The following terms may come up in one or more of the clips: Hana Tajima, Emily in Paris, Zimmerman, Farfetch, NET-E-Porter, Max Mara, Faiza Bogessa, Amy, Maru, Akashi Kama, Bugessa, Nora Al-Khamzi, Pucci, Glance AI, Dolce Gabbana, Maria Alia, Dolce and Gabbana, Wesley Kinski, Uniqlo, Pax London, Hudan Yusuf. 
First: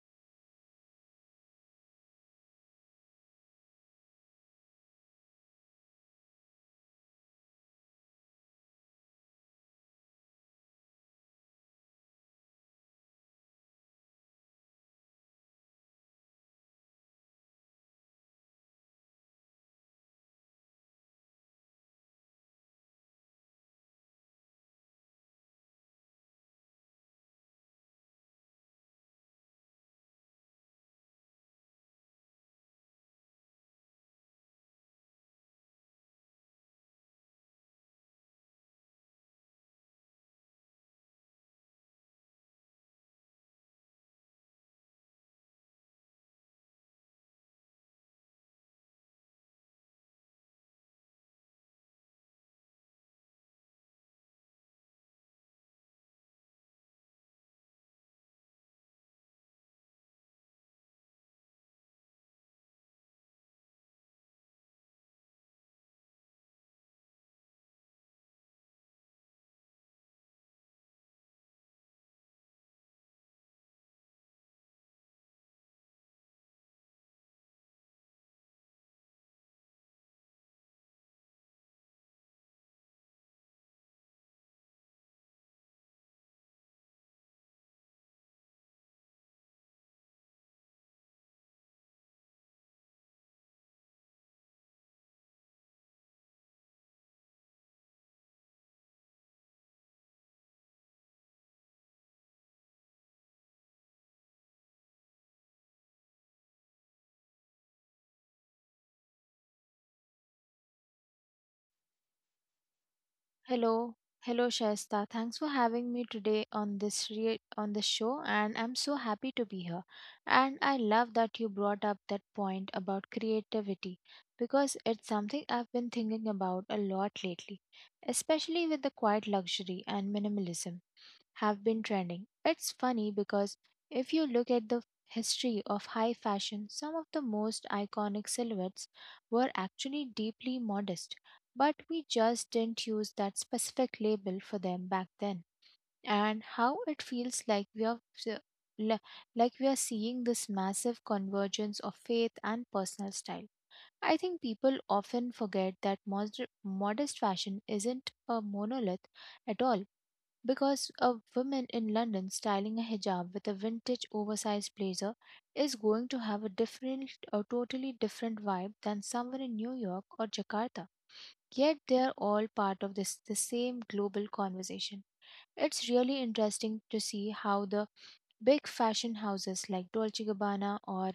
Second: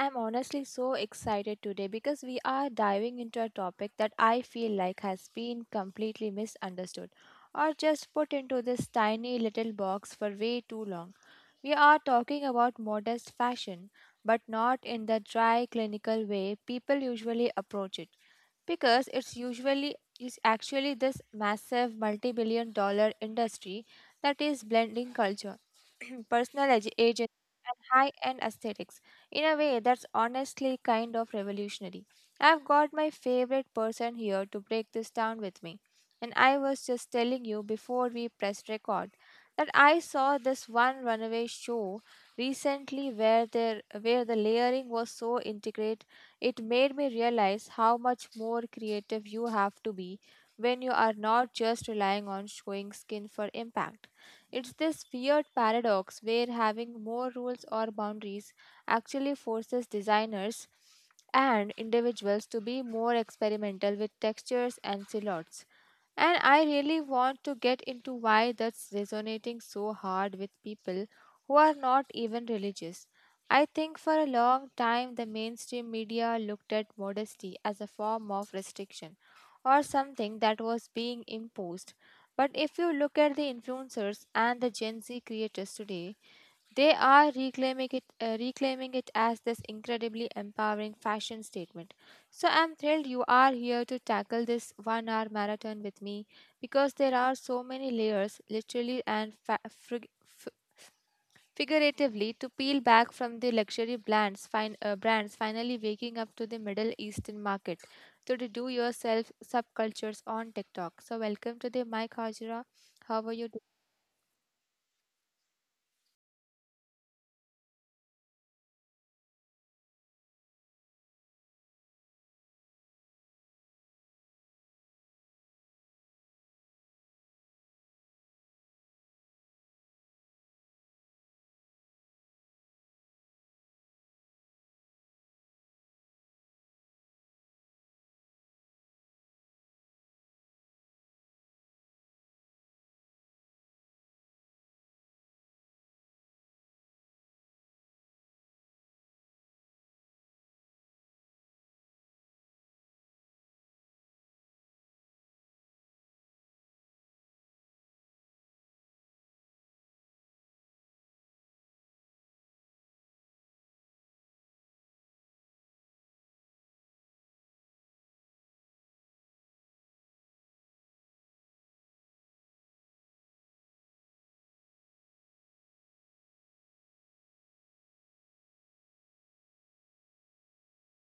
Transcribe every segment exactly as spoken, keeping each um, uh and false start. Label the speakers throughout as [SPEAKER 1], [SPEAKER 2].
[SPEAKER 1] I'm honestly so excited today because we are diving into a topic that I feel like has been completely misunderstood or just put into this tiny little box for way too long. We are talking about modest fashion, but not in the dry, clinical way people usually approach it because it's usually is actually this massive multi-billion dollar industry that is blending culture personal ag- agents, and high end aesthetics. In a way, that's honestly kind of revolutionary. I've got my favorite person here to break this down with me. And I was just telling you before we pressed record that I saw this one runaway show recently where there where the layering was so intricate it made me realize how much more creative you have to be when you are not just relying on showing skin for impact. It's this weird paradox where having more rules or boundaries actually forces designers and individuals to be more experimental with textures and silhouettes. And I really want to get into why that's resonating so hard with people who are not even religious. I think for a long time the mainstream media looked at modesty as a form of restriction or something that was being imposed. But if you look at the influencers and the Gen Z creators today, they are reclaiming it, uh, reclaiming it as this incredibly empowering fashion statement. So I'm thrilled you are here to tackle this one hour marathon with me because there are so many layers, literally and fa- figuratively, to peel back, from the luxury brands, fin- uh, brands finally waking up to the Middle Eastern market, So, to the do-yourself subcultures on TikTok. So, welcome to the Mike Hajra. How are you?
[SPEAKER 2] Hello, hello Shaista. Thanks for having me today on this re- on this show, and I'm so happy to be here. And I love that you brought up that point about creativity, because it's something I've been thinking about a lot lately, especially with the quiet luxury and minimalism have been trending. It's funny because if you look at the history of high fashion, some of the most iconic silhouettes were actually deeply modest, but we just didn't use that specific label for them back then. And how it feels like we are s- le- like we are seeing this massive convergence of faith and personal style. I think people often forget that mod- modest fashion isn't a monolith at all. Because a woman in London styling a hijab with a vintage oversized blazer is going to have a different, a totally different vibe than someone in New York or Jakarta. Yet they're all part of this the same global conversation. It's really interesting to see how the big fashion houses like Dolce Gabbana or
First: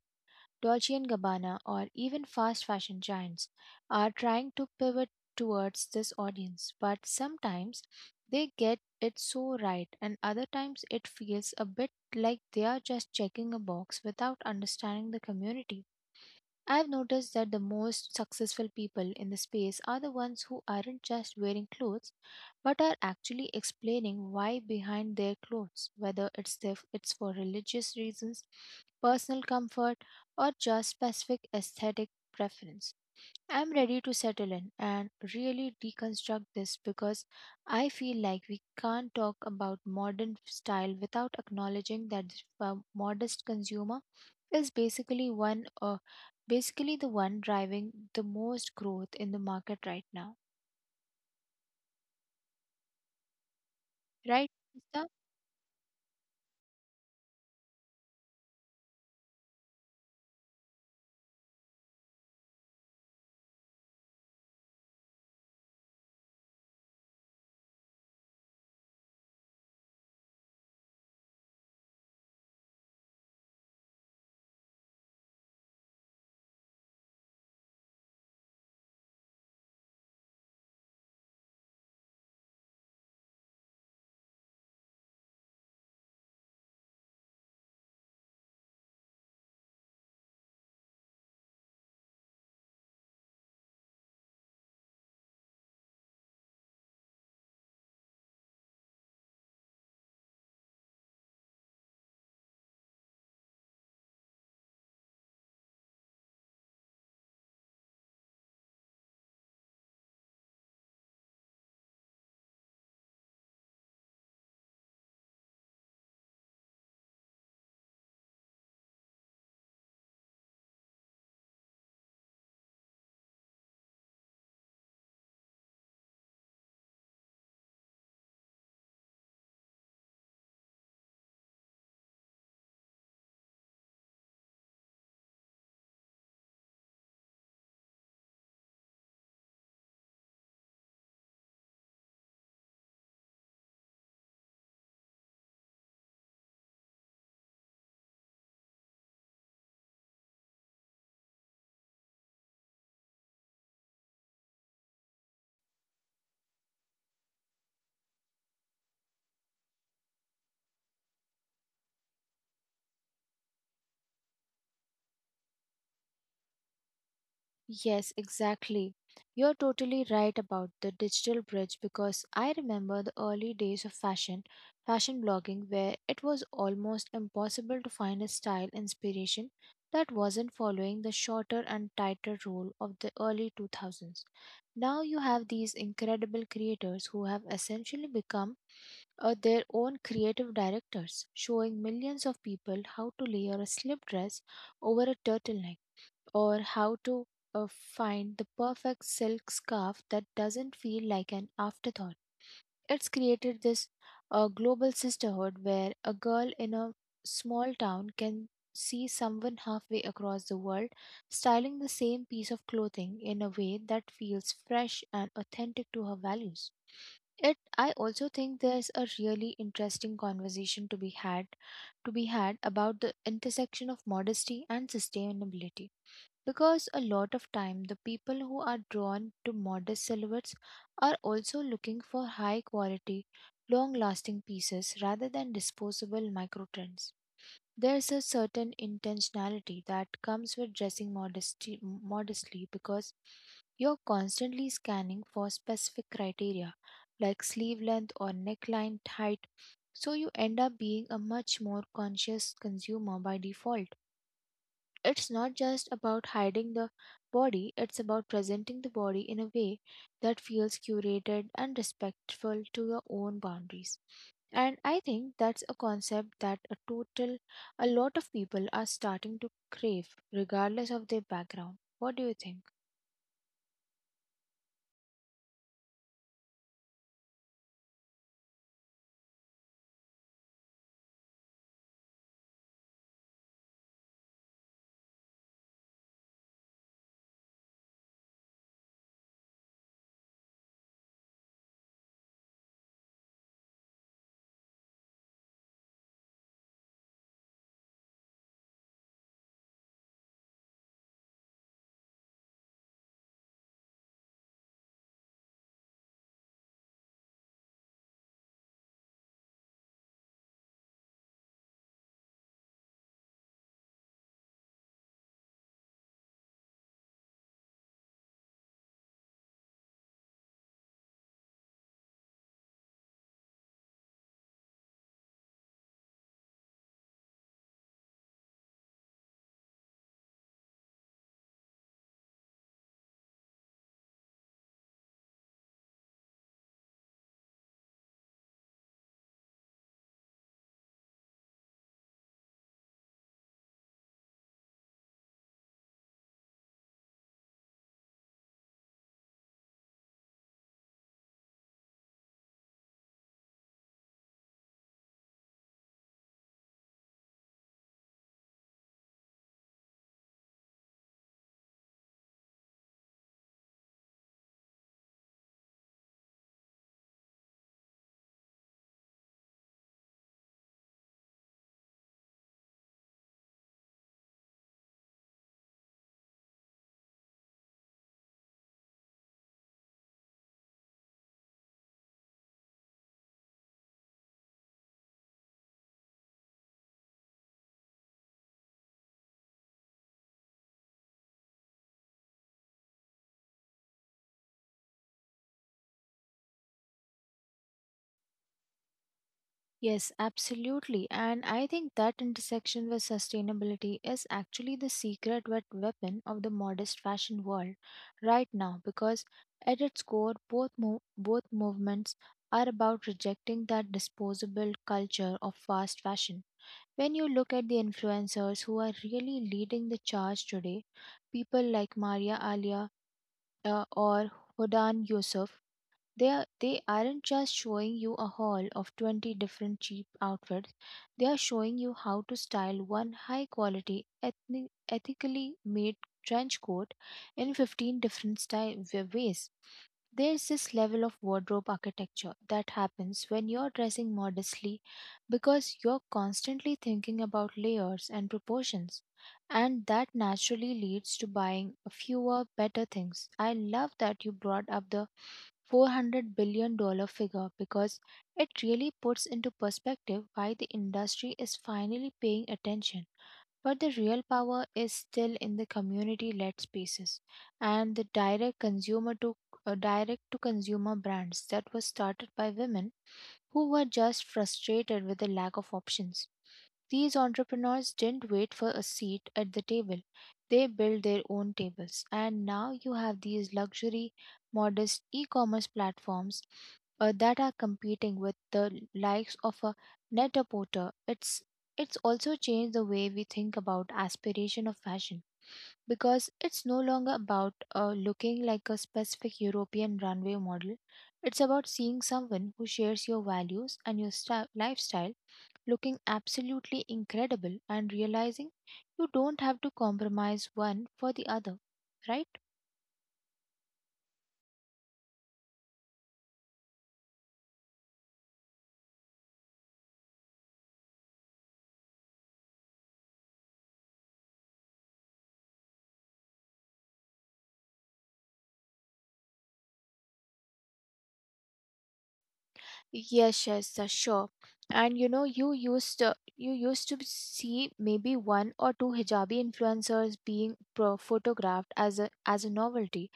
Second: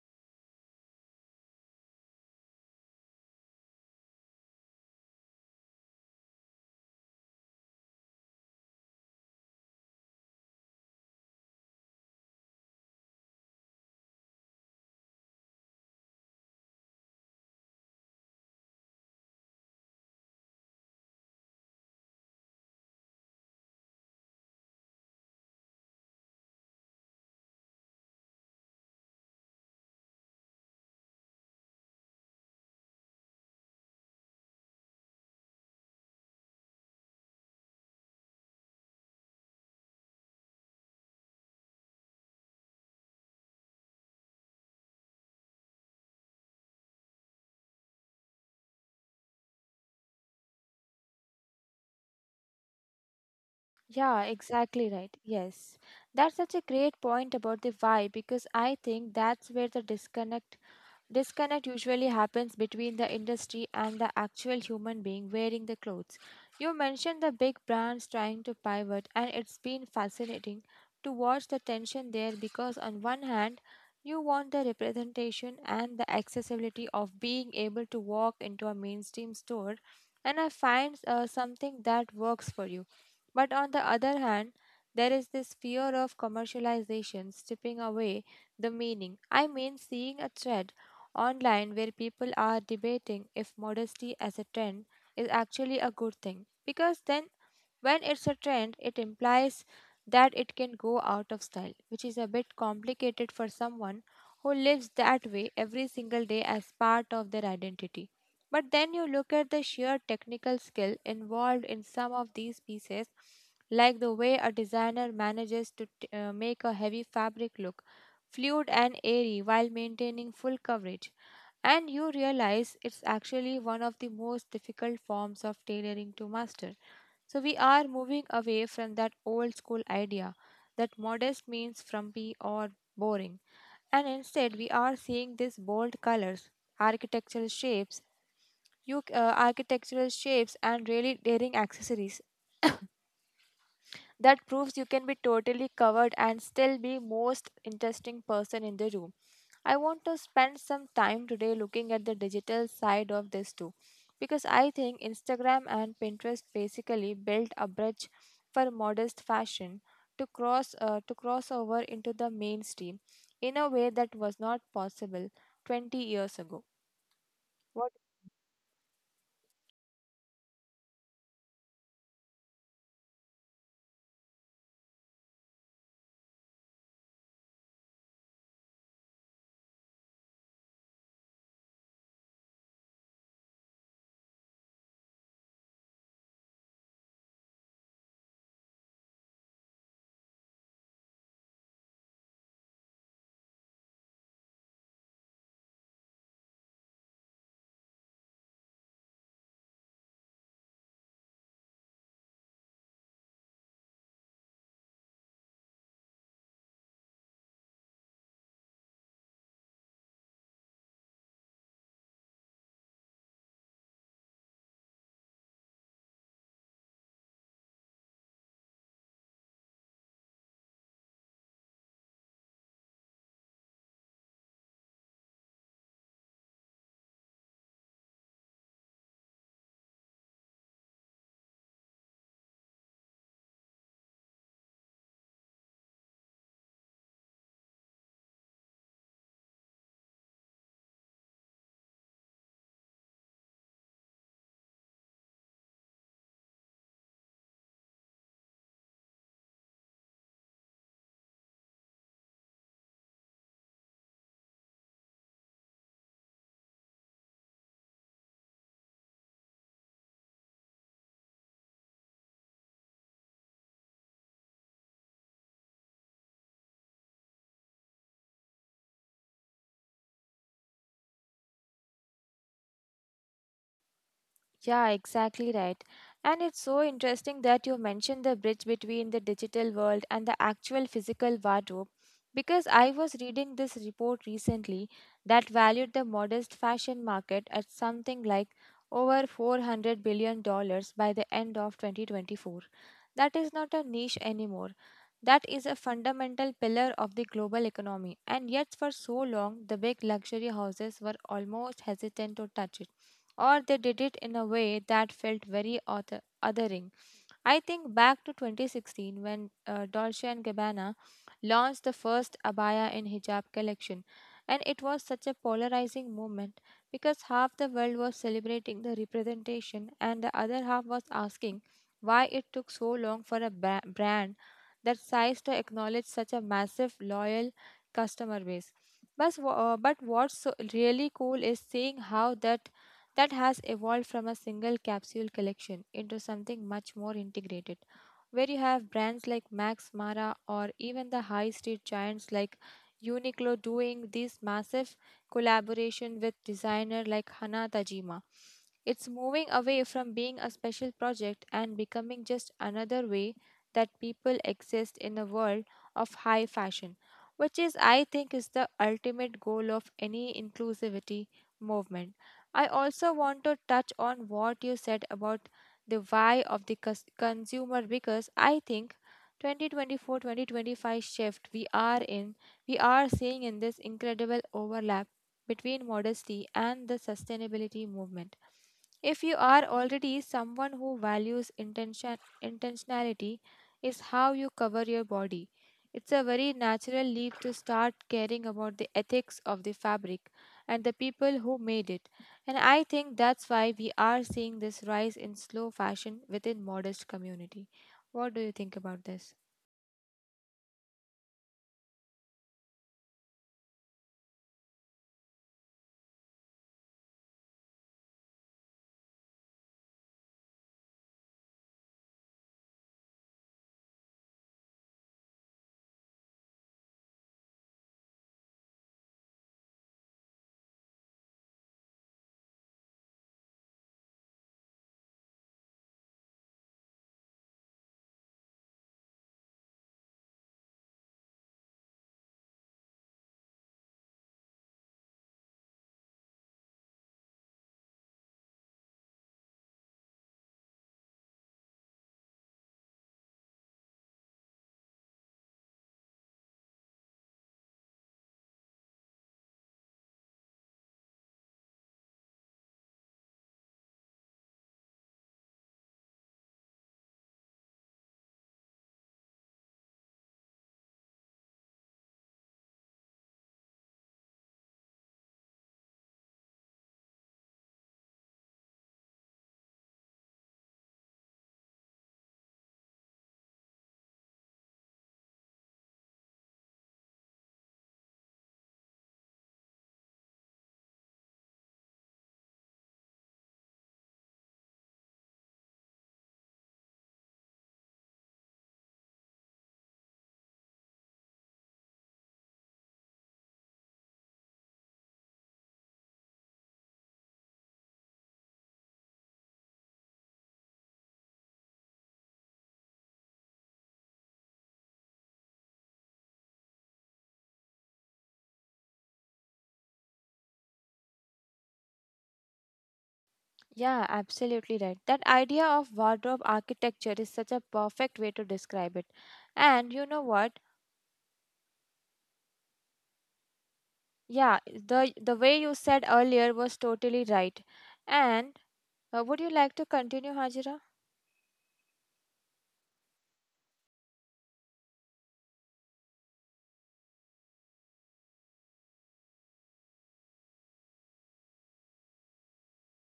[SPEAKER 2] Dolce& and Gabbana, or even fast fashion giants are trying to pivot towards this audience, but sometimes they get it so right, and other times it feels a bit like they are just checking a box without understanding the community. I've noticed that the most successful people in the space are the ones who aren't just wearing clothes, but are actually explaining why behind their clothes, whether it's if it's for religious reasons, personal comfort, or just specific aesthetic preference. I'm ready to settle in and really deconstruct this, because I feel like we can't talk about modern style without acknowledging that the uh, modest consumer is basically one uh, basically the one driving the most growth in the market right now,
[SPEAKER 1] Yeah,
[SPEAKER 2] right?
[SPEAKER 1] exactly
[SPEAKER 2] Lisa?
[SPEAKER 1] right. Yes. That's such a great point about the why, because I think that's where the disconnect disconnect usually happens between the industry and the actual human being wearing the clothes. You mentioned the big brands trying to pivot, and it's been fascinating to watch the tension there because, on one hand, you want the representation and the accessibility of being able to walk into a mainstream store and I find uh, something that works for you. But on the other hand, there is this fear of commercialization stripping away the meaning. I mean, seeing a thread online where people are debating if modesty as a trend is actually a good thing, because then when it's a trend, it implies that it can go out of style, which is a bit complicated for someone who lives that way every single day as part of their identity. But then you look at the sheer technical skill involved in some of these pieces, like the way a designer manages to t- uh, make a heavy fabric look fluid and airy while maintaining full coverage. And you realize it's actually one of the most difficult forms of tailoring to master. So we are moving away from that old school idea that modest means frumpy or boring. And instead, we are seeing these bold colors, architectural shapes, you, uh, architectural shapes, and really daring accessories that proves you can be totally covered and still be most interesting person in the room. I want to spend some time today looking at the digital side of this too, because I think Instagram and Pinterest basically built a bridge for modest fashion to cross uh, to cross over into the mainstream in a way that was not possible twenty years ago.
[SPEAKER 2] Yes, exactly. You're totally right about the digital bridge, because I remember the early days of fashion, fashion blogging, where it was almost impossible to find a style inspiration that wasn't following the shorter and tighter rule of the early two thousands. Now you have these incredible creators who have essentially become uh, their own creative directors, showing millions of people how to layer a slip dress over a turtleneck, or how to uh, find the perfect silk scarf that doesn't feel like an afterthought. It's created this uh, global sisterhood where a girl in a small town can see someone halfway across the world styling the same piece of clothing in a way that feels fresh and authentic to her values. It I also think there's a really interesting conversation to be had to be had about the intersection of modesty and sustainability, because a lot of time the people who are drawn to modest silhouettes are also looking for high quality, long lasting pieces rather than disposable micro trends. There's a certain intentionality that comes with dressing modesty, modestly, because you're constantly scanning for specific criteria like sleeve length or neckline height, so you end up being a much more conscious consumer by default. It's not just about hiding the body, it's about presenting the body in a way that feels curated and respectful to your own boundaries. And I think that's a concept that a total a lot of people are starting to crave regardless of their background. What do you think?
[SPEAKER 1] Yeah, exactly right. And it's so interesting that you mentioned the bridge between the digital world and the actual physical wardrobe, because I was reading this report recently that valued the modest fashion market at something like over four hundred billion dollars by the end of twenty twenty-four. That is not a niche anymore. That is a fundamental pillar of the global economy, and yet for so long the big luxury houses were almost hesitant to touch it or they did it in a way that felt very other- othering. I think back to twenty sixteen when uh, Dolce and Gabbana launched the first abaya and hijab collection, and it was such a polarizing moment because half the world was celebrating the representation and the other half was asking why it took so long for a ba- brand that size to acknowledge such a massive loyal customer base. But, uh, but what's so really cool is seeing how that that has evolved from a single capsule collection into something much more integrated, where you have brands like Max Mara or even the high street giants like Uniqlo doing these massive collaboration with designer like Hana Tajima. It's moving away from being a special project and becoming just another way that people exist in a world of high fashion, which is I think is the ultimate goal of any inclusivity movement. I also want to touch on what you said about the why of the cus- consumer, because I think twenty twenty-four twenty twenty-five shift we are in, we are seeing in this incredible overlap between modesty and the sustainability movement. If you are already someone who values intention, intentionality, is how you cover your body. It's a very natural leap to start caring about the ethics of the fabric and the people who made it. And I think that's why we are seeing this rise in slow fashion within modest community. What do you think about this?
[SPEAKER 2] Yes, absolutely. And I think that intersection with sustainability is actually the secret wet weapon of the modest fashion world right now, because at its core both mov- both movements are about rejecting that disposable culture of fast fashion. When you look at the influencers who are really leading the charge today, people like Maria Alia uh, or Hudan Yusuf, they are, they aren't just showing you a haul of twenty different cheap outfits. They are showing you how to style one high quality ethnic, ethically made trench coat in fifteen different style ways. There's this level of wardrobe architecture that happens when you're dressing modestly, because you're constantly thinking about layers and proportions, and that naturally leads to buying fewer, better things. I love that you brought up the four hundred billion dollar figure, because it really puts into perspective why the industry is finally paying attention. But the real power is still in the community led spaces and the direct consumer to uh, direct to consumer brands that were started by women who were just frustrated with the lack of options. These entrepreneurs didn't wait for a seat at the table. They built their own tables. And now you have these luxury, modest e commerce platforms uh, that are competing with the likes of a net a porter. It's it's also changed the way we think about aspiration of fashion, because it's no longer about uh, looking like a specific european runway model. It's about seeing someone who shares your values and your sta- lifestyle, looking absolutely incredible and realizing you don't have to compromise one for the other, right?
[SPEAKER 1] Yeah, absolutely right. That idea of wardrobe architecture is such a perfect way to describe it. And you know what? Yeah, the the way you said earlier was totally right. And uh, would you like to continue, Hajira?
[SPEAKER 2] Yes, yes, uh, sure. And you know, you used to, you used to see maybe one or two hijabi influencers being pro- photographed as a as a novelty,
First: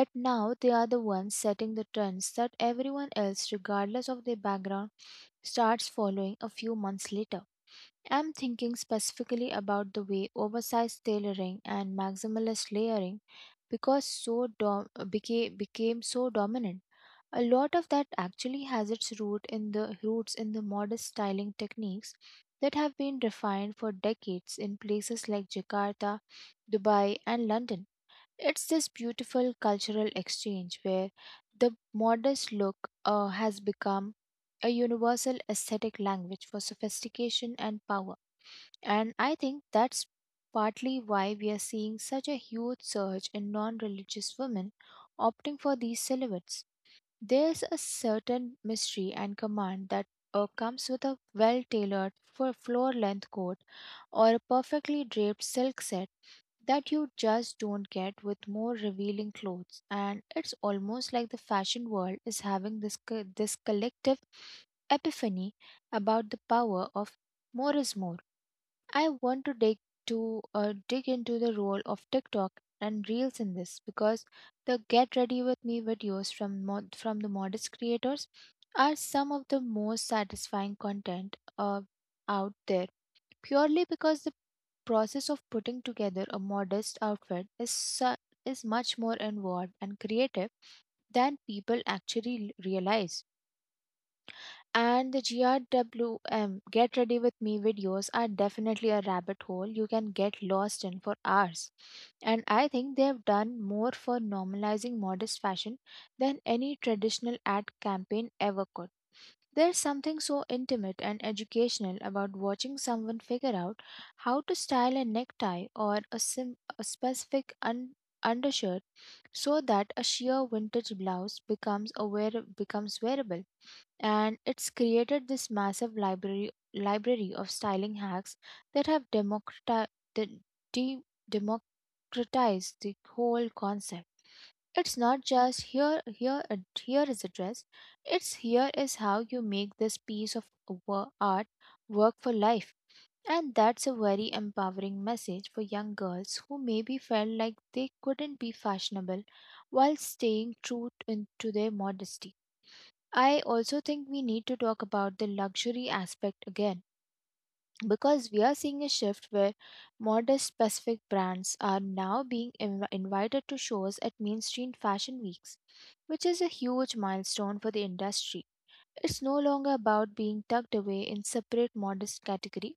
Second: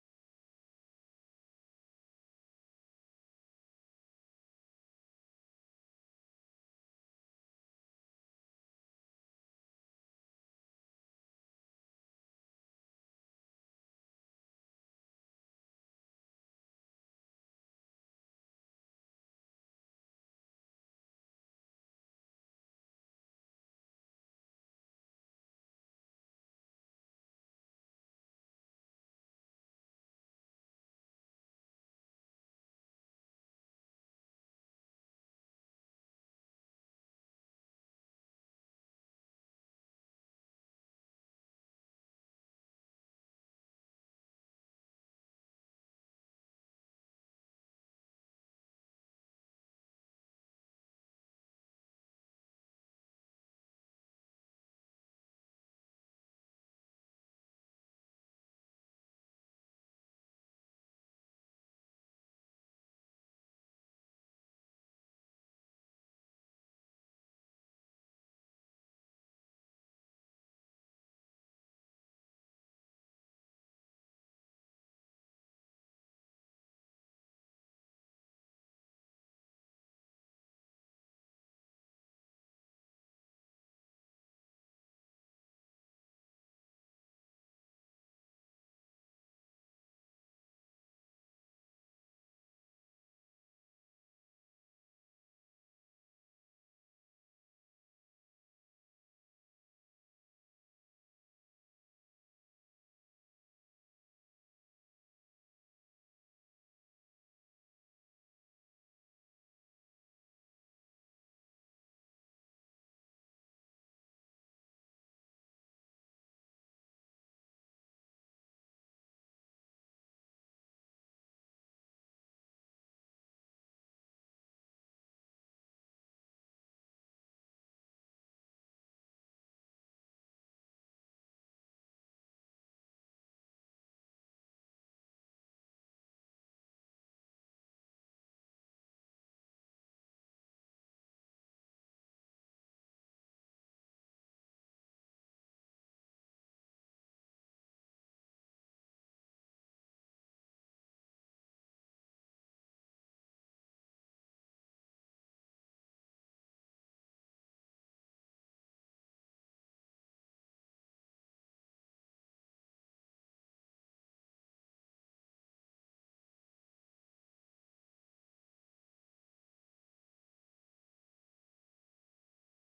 [SPEAKER 2] but now they are the ones setting the trends that everyone else, regardless of their background, starts following a few months later. I'm thinking specifically about the way oversized tailoring and maximalist layering, because so dom- became, became so dominant. A lot of that actually has its root in the roots in the modest styling techniques that have been refined for decades in places like Jakarta, Dubai, and London. It's this beautiful cultural exchange where the modest look uh, has become a universal aesthetic language for sophistication and power. And I think that's partly why we are seeing such a huge surge in non religious women opting for these silhouettes. There's a certain mystery and command that uh, comes with a well tailored for floor length coat, or a perfectly draped silk set, that you just don't get with more revealing clothes. And it's almost like the fashion world is having this co- this collective epiphany about the power of more is more. I want to dig to uh, dig into the role of TikTok and Reels in this, because the Get Ready With Me videos from mod- from the modest creators are some of the most satisfying content uh, out there. Purely because the process of putting together a modest outfit is su- is much more involved and creative than people actually l- realize. And the G R W M Get Ready With Me videos are definitely a rabbit hole you can get lost in for hours. And I think they have done more for normalizing modest fashion than any traditional ad campaign ever could. There's something so intimate and educational about watching someone figure out how to style a necktie or a, sim- a specific un- undershirt so that a sheer vintage blouse becomes a wear- becomes wearable. And it's created this massive library library of styling hacks that have democrati- de- de- democratized the whole concept. It's not just here here and here is a dress. It's here is how you make this piece of wo- art work for life. And that's a very empowering message for young girls who maybe felt like they couldn't be fashionable while staying true t- in- to their modesty. I also think we need to talk about the luxury aspect again, because we are seeing a shift where modest specific brands are now being inv- invited to shows at mainstream fashion weeks, which is a huge milestone for the industry. It's no longer about being tucked away in separate modest category.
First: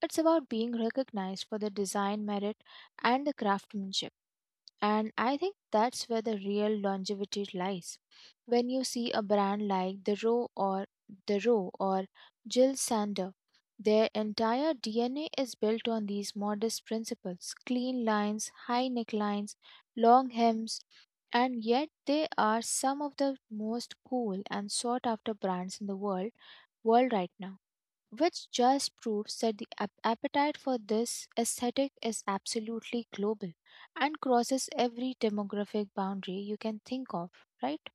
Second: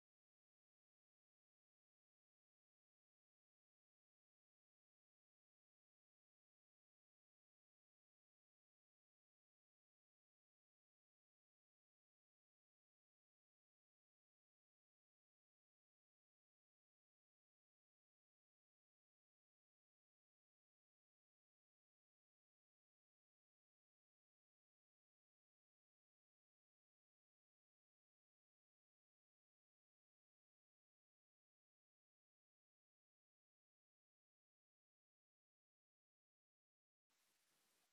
[SPEAKER 2] It's about being recognized for the design merit and the craftsmanship. And I think that's where the real longevity lies. When you see a brand like The Row or The Row or Jill Sander, their entire D N A is built on these modest principles, clean lines, high necklines, long hems, and yet they are some of the most cool and sought after brands in the world world right now, which just proves that the ap- appetite for this aesthetic is absolutely global and crosses every demographic boundary you can think of, right?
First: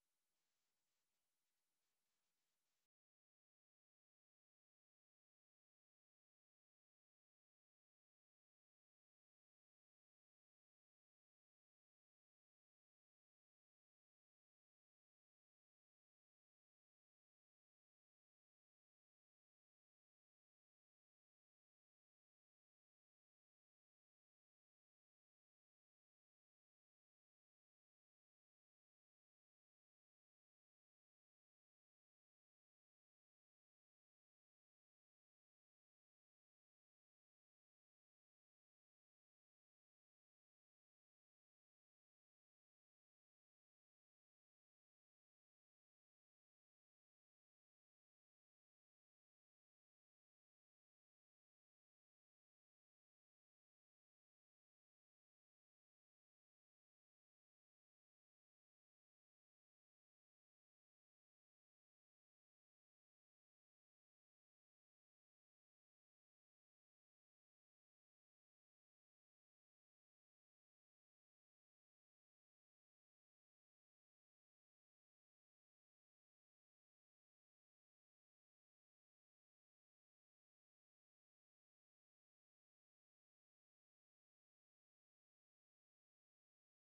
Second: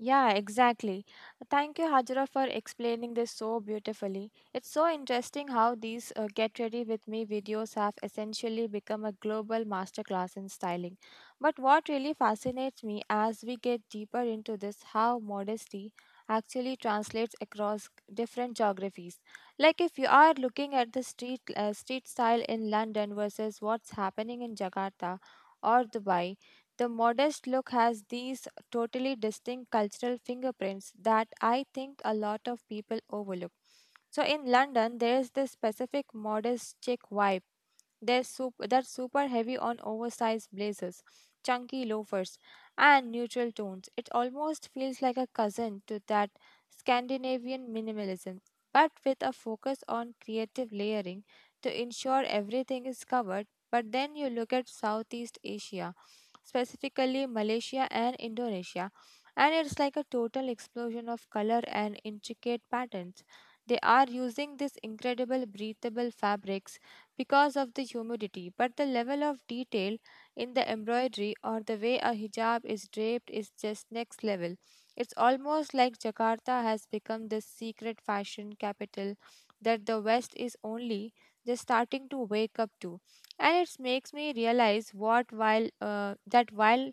[SPEAKER 1] Yeah, exactly. Thank you, Hajra, for explaining this so beautifully. It's so interesting how these uh, Get Ready With Me videos have essentially become a global masterclass in styling. But what really fascinates me as we get deeper into this, how modesty actually translates across different geographies. Like if you are looking at the street uh, street style in London versus what's happening in Jakarta or Dubai, the modest look has these totally distinct cultural fingerprints that I think a lot of people overlook. So in London, there is this specific modest chic vibe, they're, sup- they're super heavy on oversized blazers, chunky loafers, and neutral tones. It almost feels like a cousin to that Scandinavian minimalism, but with a focus on creative layering to ensure everything is covered. But then you look at Southeast Asia, specifically Malaysia and Indonesia, and it's like a total explosion of color and intricate patterns. They are using these incredible breathable fabrics because of the humidity, but the level of detail in the embroidery or the way a hijab is draped is just next level. It's almost like Jakarta has become this secret fashion capital that the West is only just starting to wake up to. And it makes me realize what while uh, that while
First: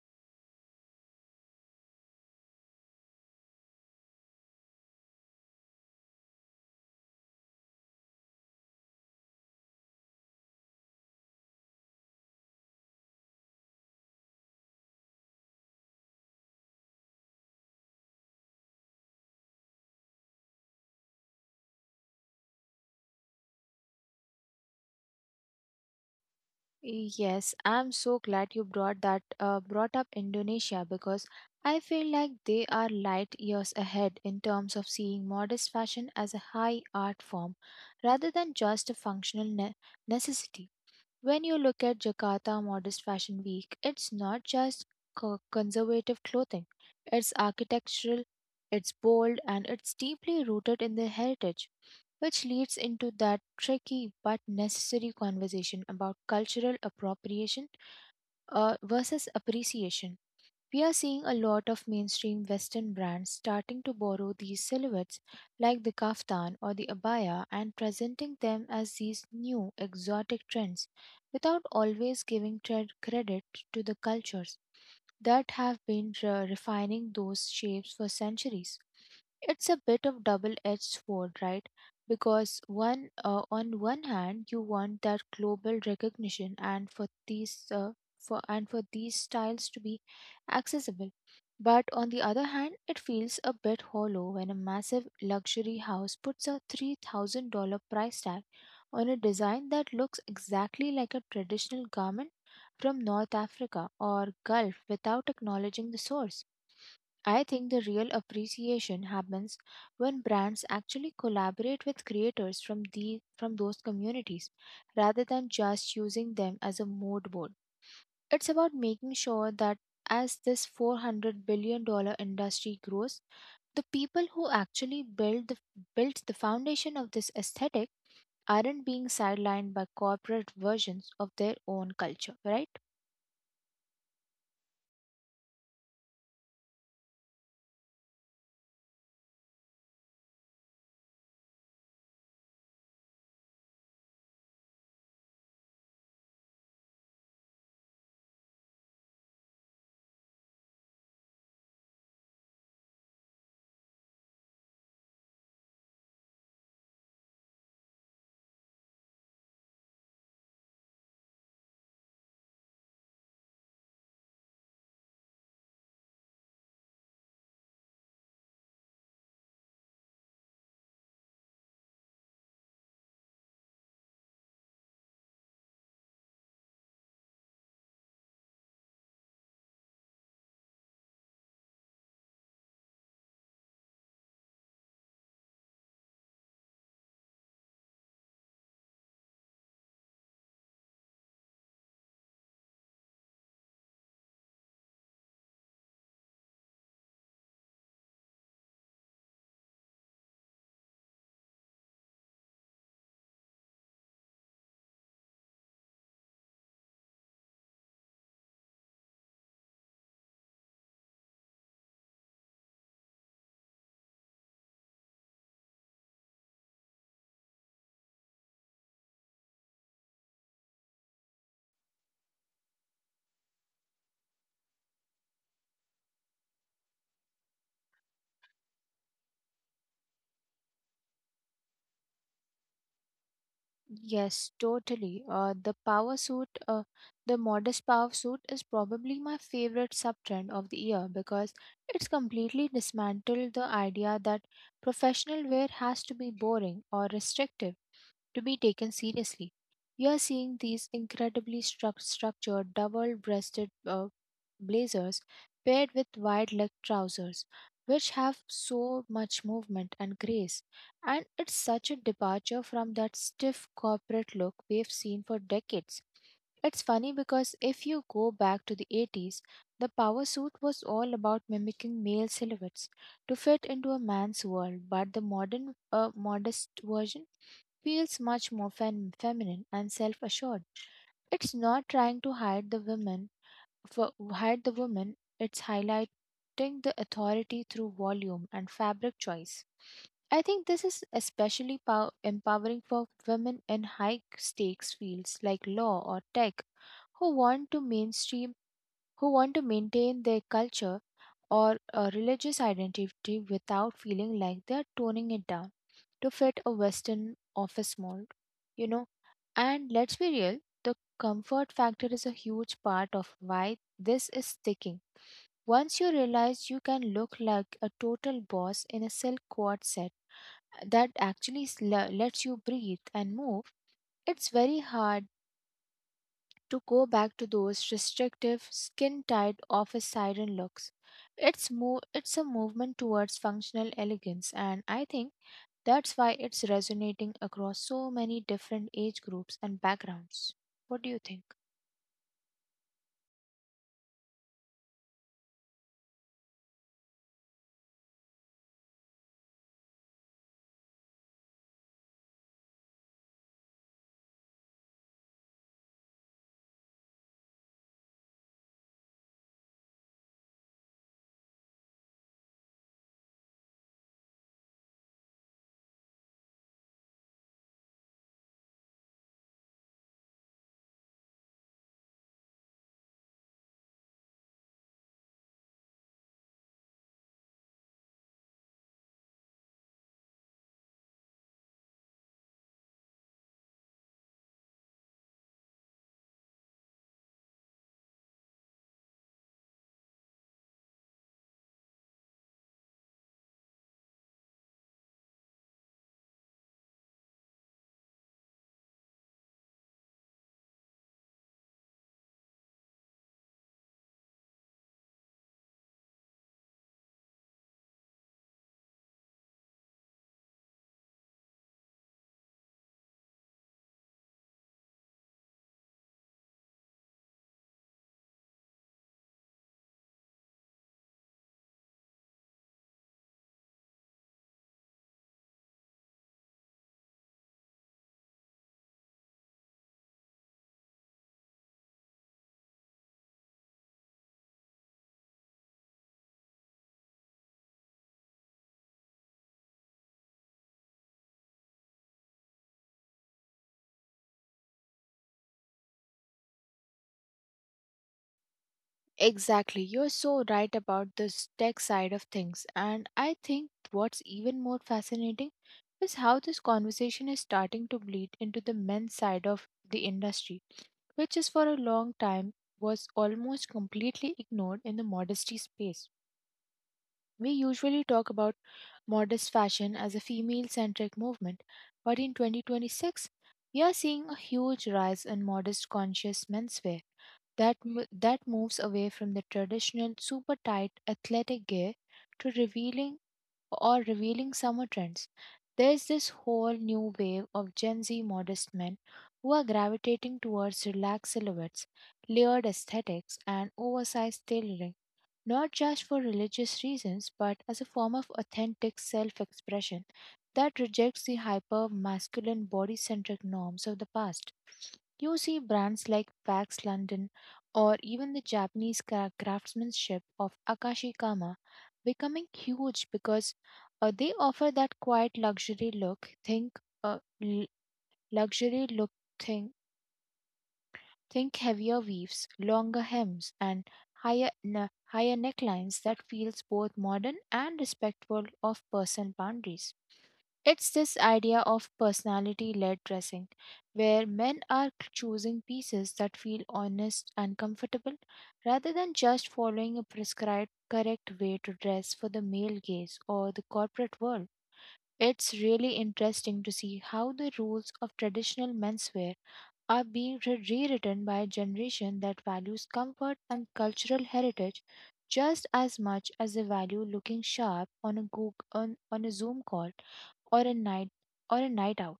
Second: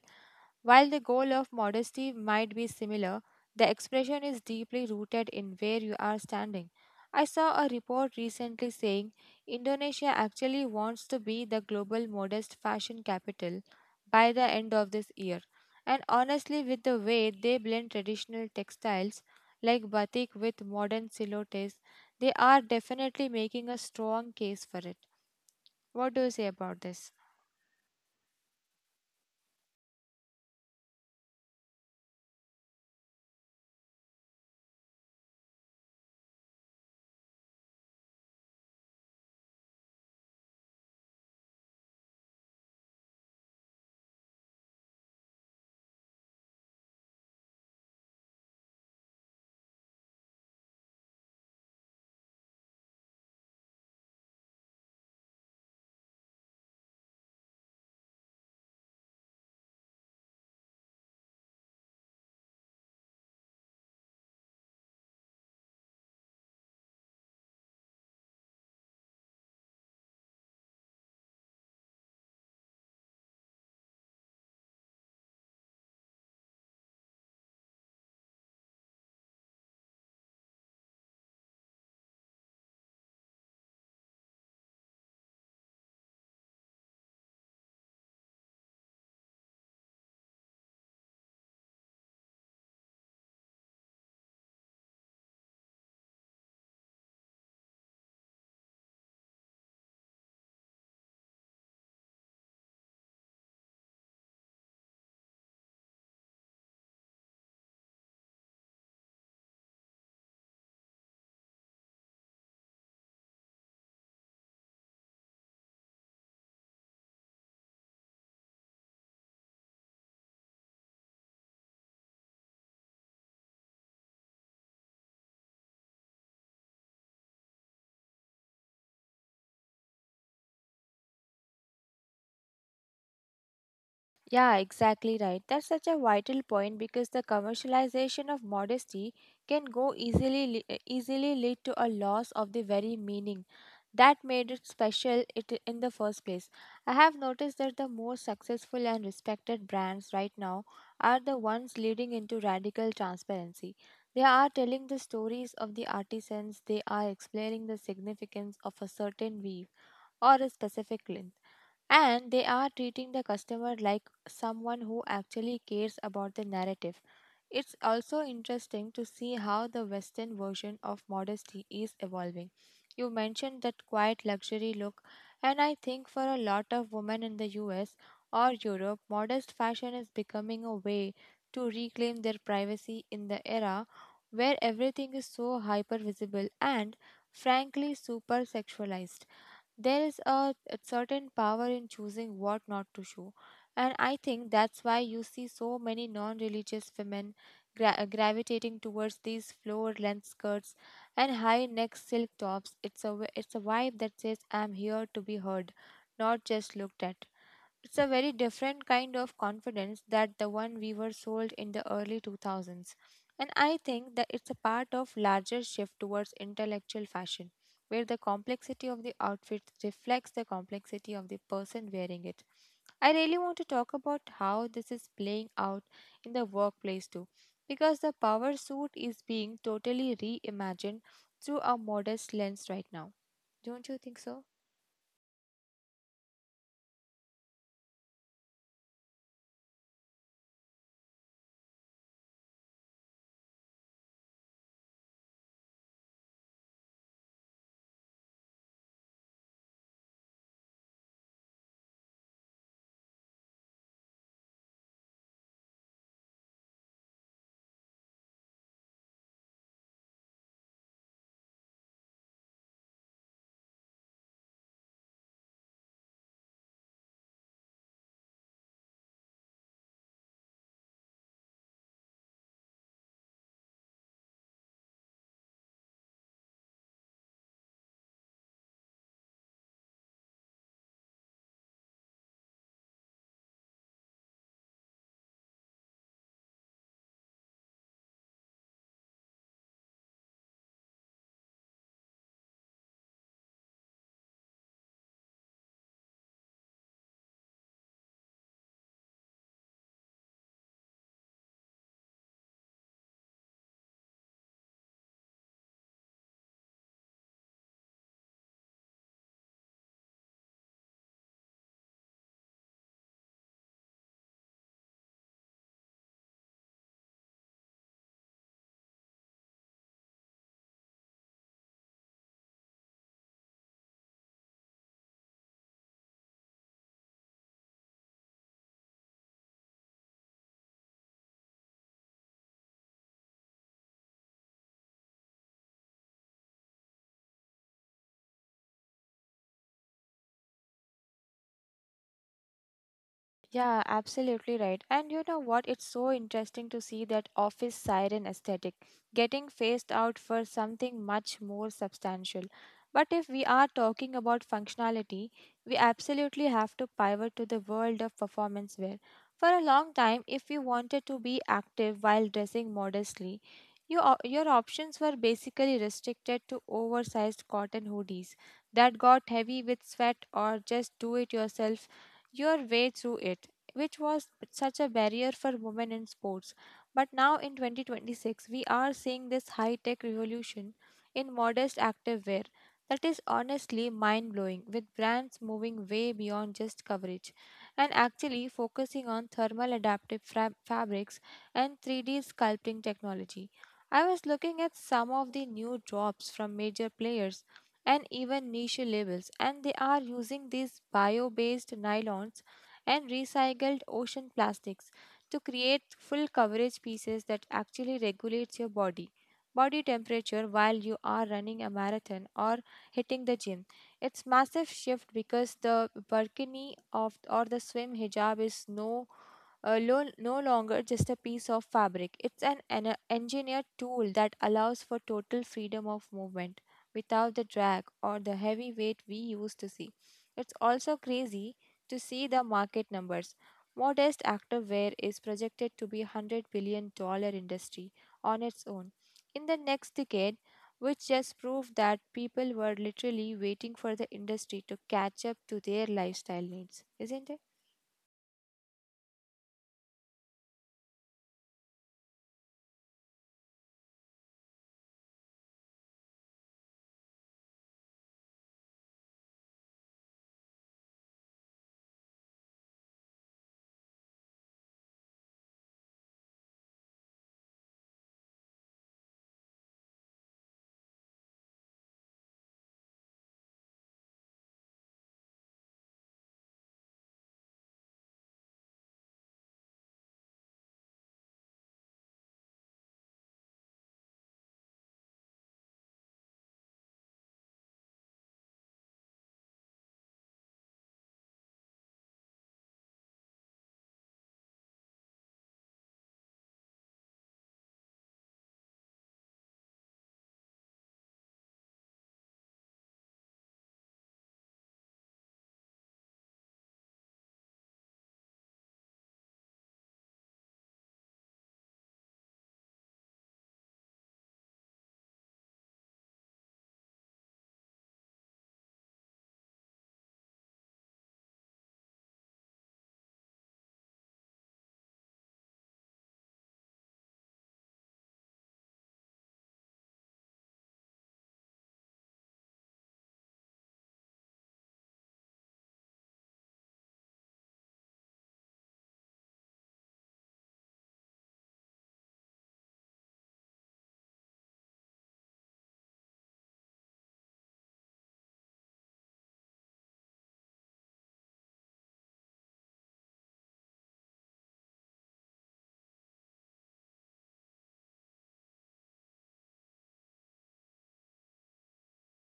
[SPEAKER 1] while the goal of modesty might be similar, the expression is deeply rooted in where you are standing. I saw a report recently saying Indonesia actually wants to be the global modest fashion capital by the end of this year. And honestly, with the way they blend traditional textiles like batik with modern silhouettes, they are definitely making a strong case for it. What do you say about this?
[SPEAKER 2] Yes, I'm so glad you brought that uh, brought up Indonesia, because I feel like they are light years ahead in terms of seeing modest fashion as a high art form rather than just a functional ne- necessity. When you look at Jakarta Modest Fashion Week, it's not just co- conservative clothing, it's architectural, it's bold, and it's deeply rooted in their heritage, which leads into that tricky but necessary conversation about cultural appropriation uh, versus appreciation. We are seeing a lot of mainstream Western brands starting to borrow these silhouettes, like the kaftan or the abaya, and presenting them as these new exotic trends without always giving tre- credit to the cultures that have been re- refining those shapes for centuries. It's a bit of double-edged sword, right? Because one, uh, on one hand, you want that global recognition, and for these, uh, for and for these styles to be accessible, but on the other hand, it feels a bit hollow when a massive luxury house puts a three thousand dollar price tag on a design that looks exactly like a traditional garment from North Africa or Gulf without acknowledging the source. I think the real appreciation happens when brands actually collaborate with creators from the from those communities rather than just using them as a mood board. It's about making sure that as this four hundred billion dollar industry grows, the people who actually build the, built the foundation of this aesthetic aren't being sidelined by corporate versions of their own culture, right?
[SPEAKER 1] Yeah, exactly right. That's such a vital point, because the commercialization of modesty can go easily le- easily lead to a loss of the very meaning that made it special it in the first place. I have noticed that the more successful and respected brands right now are the ones leading into radical transparency. They are telling the stories of the artisans, they are explaining the significance of a certain weave or a specific length, and they are treating the customer like someone who actually cares about the narrative. It's also interesting to see how the Western version of modesty is evolving. You mentioned that quiet luxury look, and I think for a lot of women in the U S or Europe, modest fashion is becoming a way to reclaim their privacy in the era where everything is so hyper visible and frankly super sexualized. There is a, a certain power in choosing what not to show. And I think that's why you see so many non religious women gra- uh, gravitating towards these floor length skirts and high neck silk tops. It's a, w- it's a vibe that says, I'm here to be heard, not just looked at. It's a very different kind of confidence that the one we were sold in the early two thousands. And I think that it's a part of larger shift towards intellectual fashion, where the complexity of the outfit reflects the complexity of the person wearing it. I really want to talk about how this is playing out in the workplace too, because the power suit is being totally reimagined through a modest lens right now. Don't you think so?
[SPEAKER 2] Yes, totally. Uh, the power suit, uh, the modest power suit is probably my favorite sub-trend of the year because it's completely dismantled the idea that professional wear has to be boring or restrictive to be taken seriously. You are seeing these incredibly struc- structured double breasted uh, blazers paired with wide leg trousers, which have so much movement and grace. And it's such a departure from that stiff corporate look we've seen for decades. It's funny because if you go back to the eighties, the power suit was all about mimicking male silhouettes to fit into a man's world, but the modern, uh, modest version feels much more fem- feminine and self-assured. It's not trying to hide the women, for, hide the woman. It's highlighting the authority through volume and fabric choice. I think this is especially pow- empowering for women in high-stakes fields like law or tech, who want to mainstream, who want to maintain their culture or a religious identity without feeling like they are toning it down to fit a Western office mold. You know, and let's be real, the comfort factor is a huge part of why this is sticking. Once you realize you can look like a total boss in a silk quad set uh, that actually sl- lets you breathe and move, it's very hard to go back to those restrictive, skin-tight office siren looks. It's mo- it's a movement towards functional elegance, and I think that's why it's resonating across so many different age groups and backgrounds. What do you think?
[SPEAKER 1] Yeah, absolutely right. And you know what? It's so interesting to see that office siren aesthetic getting phased out for something much more substantial. But if we are talking about functionality, we absolutely have to pivot to the world of performance wear. For a long time, if you wanted to be active while dressing modestly, you, o- your options were basically restricted to oversized cotton hoodies that got heavy with sweat, or just do it yourself your way through it, which was such a barrier for women in sports. But now in twenty twenty-six, we are seeing this high tech revolution in modest activewear that is honestly mind blowing, with brands moving way beyond just coverage and actually focusing on thermal adaptive fra- fabrics and three D sculpting technology. I was looking at some of the new drops from major players and even niche labels, and they are using these bio based nylons and recycled ocean plastics to create full coverage pieces that actually regulates your body body temperature while you are running a marathon or hitting the gym. It's massive shift because the burkini of or the swim hijab is no uh, lo- no longer just a piece of fabric. It's an, an engineered tool that allows for total freedom of movement without the drag or the heavy weight we used to see. It's also crazy to see the market numbers. Modest activewear is projected to be a one hundred billion dollar industry on its own in the next decade, which just proved that people were literally waiting for the industry to catch up to their lifestyle needs, isn't it?
[SPEAKER 2] Exactly. You're so right about this tech side of things. And I think what's even more fascinating is how this conversation is starting to bleed into the men's side of the industry, which is for a long time was almost completely ignored in the modesty space. We usually talk about modest fashion as a female centric movement, but in twenty twenty-six, we are seeing a huge rise in modest conscious menswear that mo- that moves away from the traditional super tight athletic gear to revealing or revealing summer trends. There's this whole new wave of Gen Z modest men who are gravitating towards relaxed silhouettes, layered aesthetics, and oversized tailoring, not just for religious reasons, but as a form of authentic self expression that rejects the hyper masculine body centric norms of the past. You see brands like Pax London or even the Japanese cra- craftsmanship of Akashi Kama, becoming huge because uh, they offer that quiet luxury look. Think uh, l- luxury look thing. Think heavier weaves, longer hems, and higher ne- higher necklines that feels both modern and respectful of personal boundaries. It's this idea of personality led dressing, where men are c- choosing pieces that feel honest and comfortable rather than just following a prescribed correct way to dress for the male gaze or the corporate world. It's really interesting to see how the rules of traditional menswear are being re- rewritten by a generation that values comfort and cultural heritage just as much as they value looking sharp on a, Goog- on, on a Zoom call or a night or a night out.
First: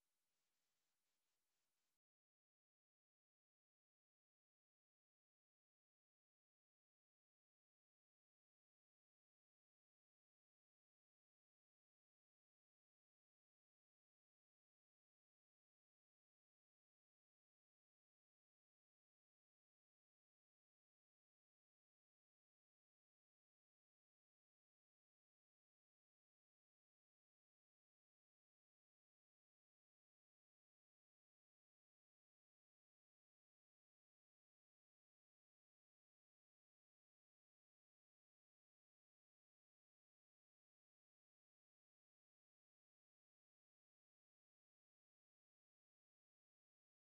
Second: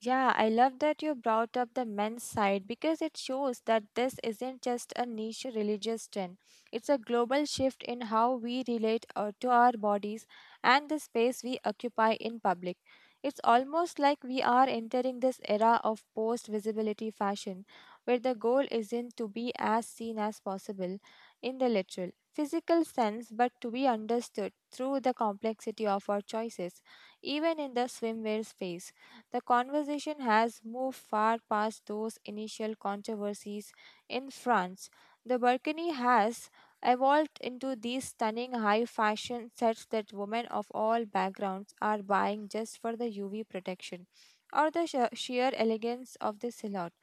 [SPEAKER 1] Yeah, I love that you brought up the men's side because it shows that this isn't just a niche religious trend. It's a global shift in how we relate uh, to our bodies and the space we occupy in public. It's almost like we are entering this era of post visibility fashion where the goal isn't to be as seen as possible in the literal, physical sense, but to be understood through the complexity of our choices, even in the swimwear space. The conversation has moved far past those initial controversies in France. The burkini has evolved into these stunning high fashion sets that women of all backgrounds are buying just for the U V protection or the sh- sheer elegance of the silhouette.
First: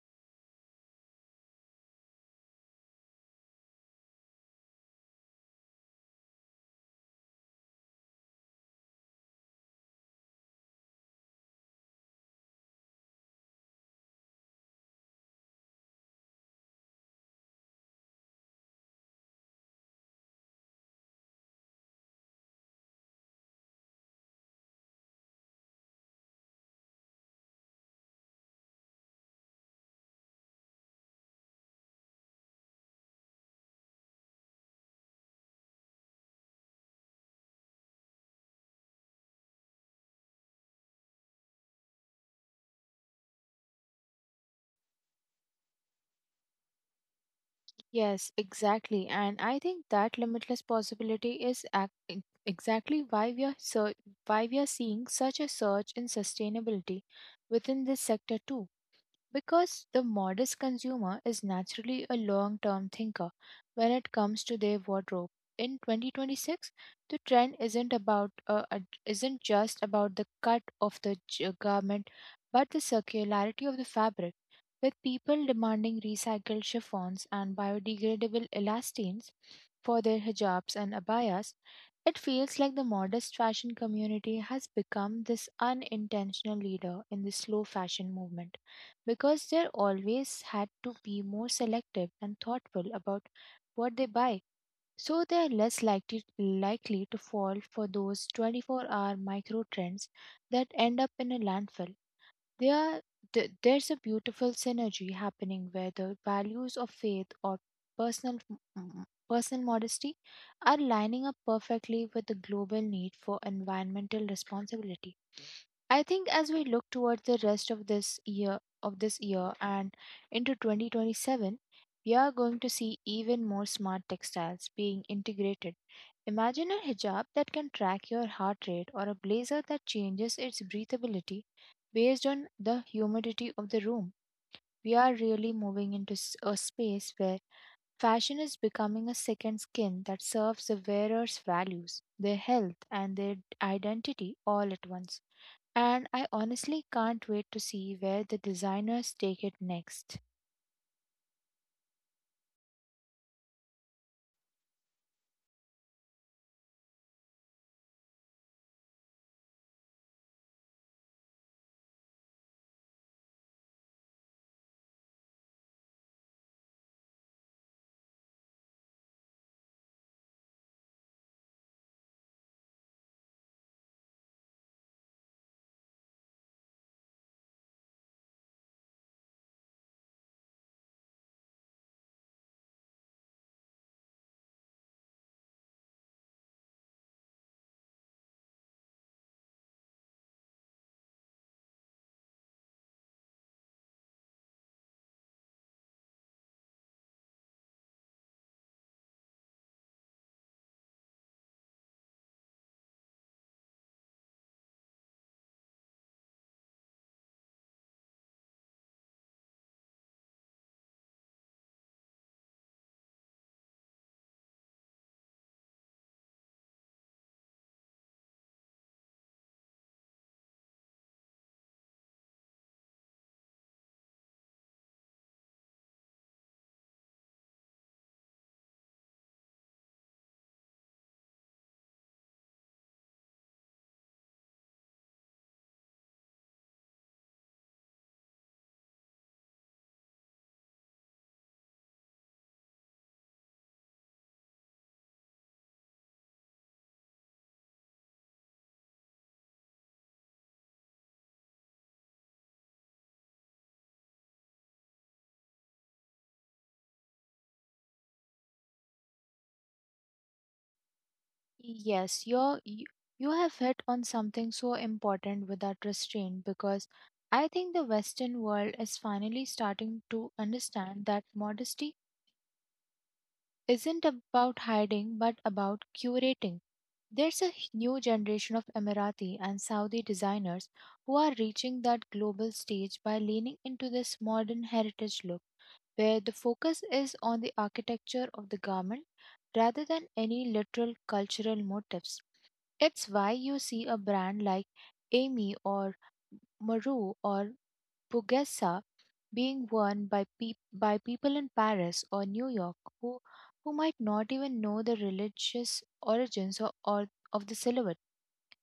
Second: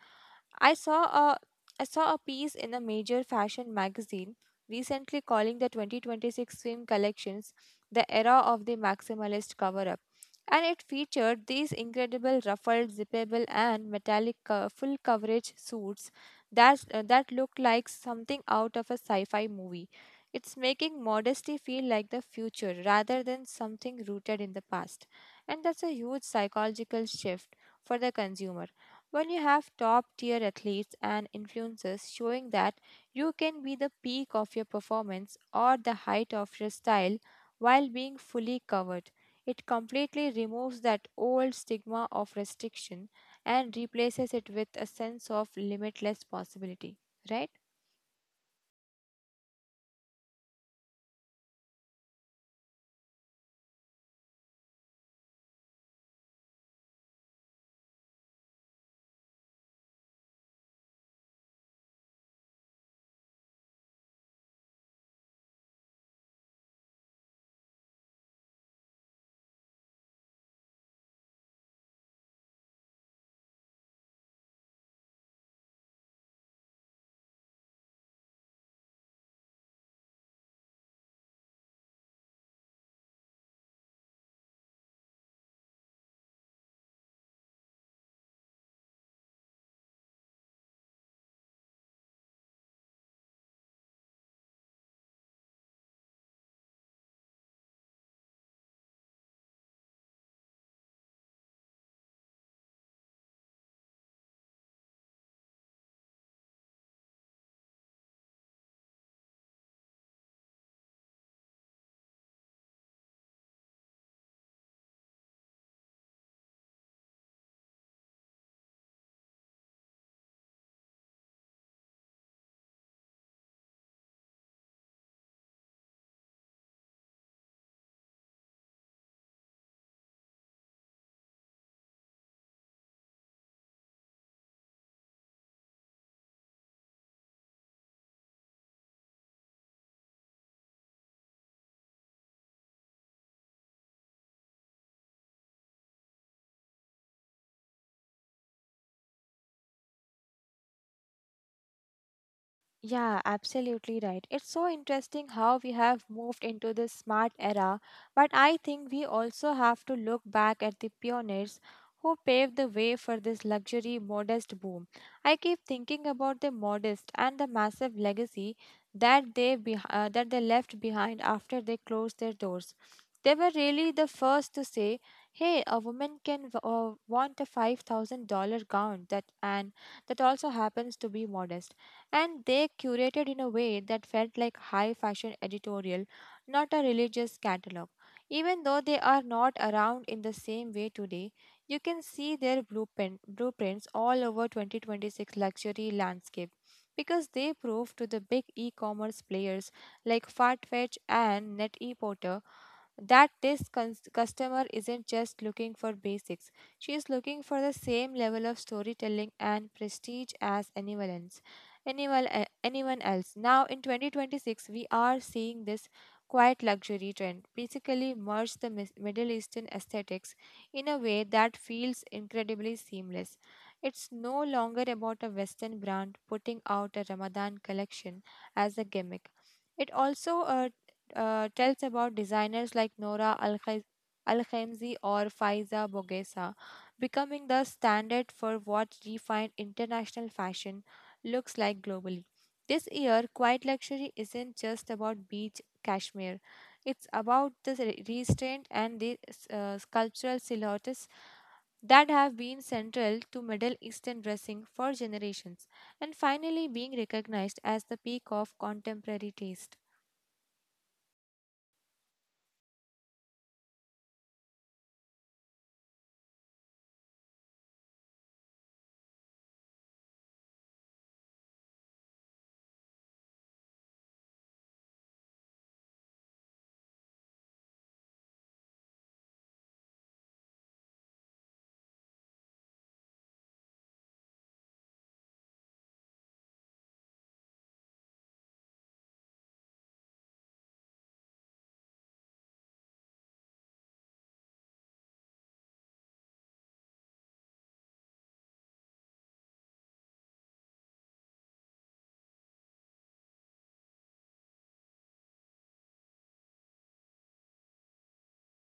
[SPEAKER 1] I saw a I saw a piece in a major fashion magazine recently calling the twenty twenty-six swim collections the era of the maximalist cover up, and it featured these incredible ruffled, zippable, and metallic co- full coverage suits that, uh, that looked like something out of a sci fi movie. It's making modesty feel like the future rather than something rooted in the past. And that's a huge psychological shift for the consumer. When you have top tier athletes and influencers showing that you can be the peak of your performance or the height of your style while being fully covered, it completely removes that old stigma of restriction and replaces it with a sense of limitless possibility, right?
[SPEAKER 2] Yes, exactly. And I think that limitless possibility is ac- e- exactly why we are ser- why we are seeing such a surge in sustainability within this sector too. Because the modest consumer is naturally a long term thinker when it comes to their wardrobe. In twenty twenty-six, the trend isn't about uh, uh, isn't just about the cut of the j- garment, but the circularity of the fabric. With people demanding recycled chiffons and biodegradable elastines for their hijabs and abayas, it feels like the modest fashion community has become this unintentional leader in the slow fashion movement because they're always had to be more selective and thoughtful about what they buy. So they are less likely likely to fall for those twenty-four-hour micro trends that end up in a landfill. They are, th- there's a beautiful synergy happening where the values of faith or personal m- personal modesty are lining up perfectly with the global need for environmental responsibility. I think as we look toward the rest of this year of this year and into twenty twenty-seven, we are going to see even more smart textiles being integrated. Imagine a hijab that can track your heart rate or a blazer that changes its breathability based on the humidity of the room. We are really moving into s- a space where fashion is becoming a second skin that serves the wearer's values, their health, and their identity all at once. And I honestly can't wait to see where the designers take it next.
[SPEAKER 1] Yeah, absolutely right. It's so interesting how we have moved into this smart era, but I think we also have to look back at the pioneers who paved the way for this luxury modest boom. I keep thinking about the modest and the massive legacy that they beh uh, that they left behind after they closed their doors. They were really the first to say, "Hey, a woman can w- uh, want a five thousand dollars gown that and that also happens to be modest," and they curated in a way that felt like high fashion editorial, not a religious catalog. Even though they are not around in the same way today, you can see their blueprint, blueprints all over twenty twenty-six luxury landscape, because they prove to the big e-commerce players like Farfetch and NET-E-Porter that this cons- customer isn't just looking for basics. She is looking for the same level of storytelling and prestige as anyone else. Anyone, e- anyone else. Now, in twenty twenty-six, we are seeing this quiet luxury trend basically merge the mis- Middle Eastern aesthetics in a way that feels incredibly seamless. It's no longer about a Western brand putting out a Ramadan collection as a gimmick. It also uh, uh, tells about designers like Nora Al-Khaz- Al-Khamzi or Faiza Bogessa, becoming the standard for what refined international fashion looks like globally. This year, quiet luxury isn't just about beach cashmere. It's about the re- restraint and the uh, sculptural silhouettes that have been central to Middle Eastern dressing for generations, and finally being recognized as the peak of contemporary taste.
[SPEAKER 2] Yes, you're, you you have hit on something so important with that restraint because I think the Western world is finally starting to understand that modesty isn't about hiding but about curating. There's a h- new generation of Emirati and Saudi designers who are reaching that global stage by leaning into this modern heritage look where the focus is on the architecture of the garment rather than any literal cultural motifs. It's why you see a brand like Amy or Maru or Bugessa being worn by, peop by people in Paris or New York who, who might not even know the religious origins or, or of the silhouette.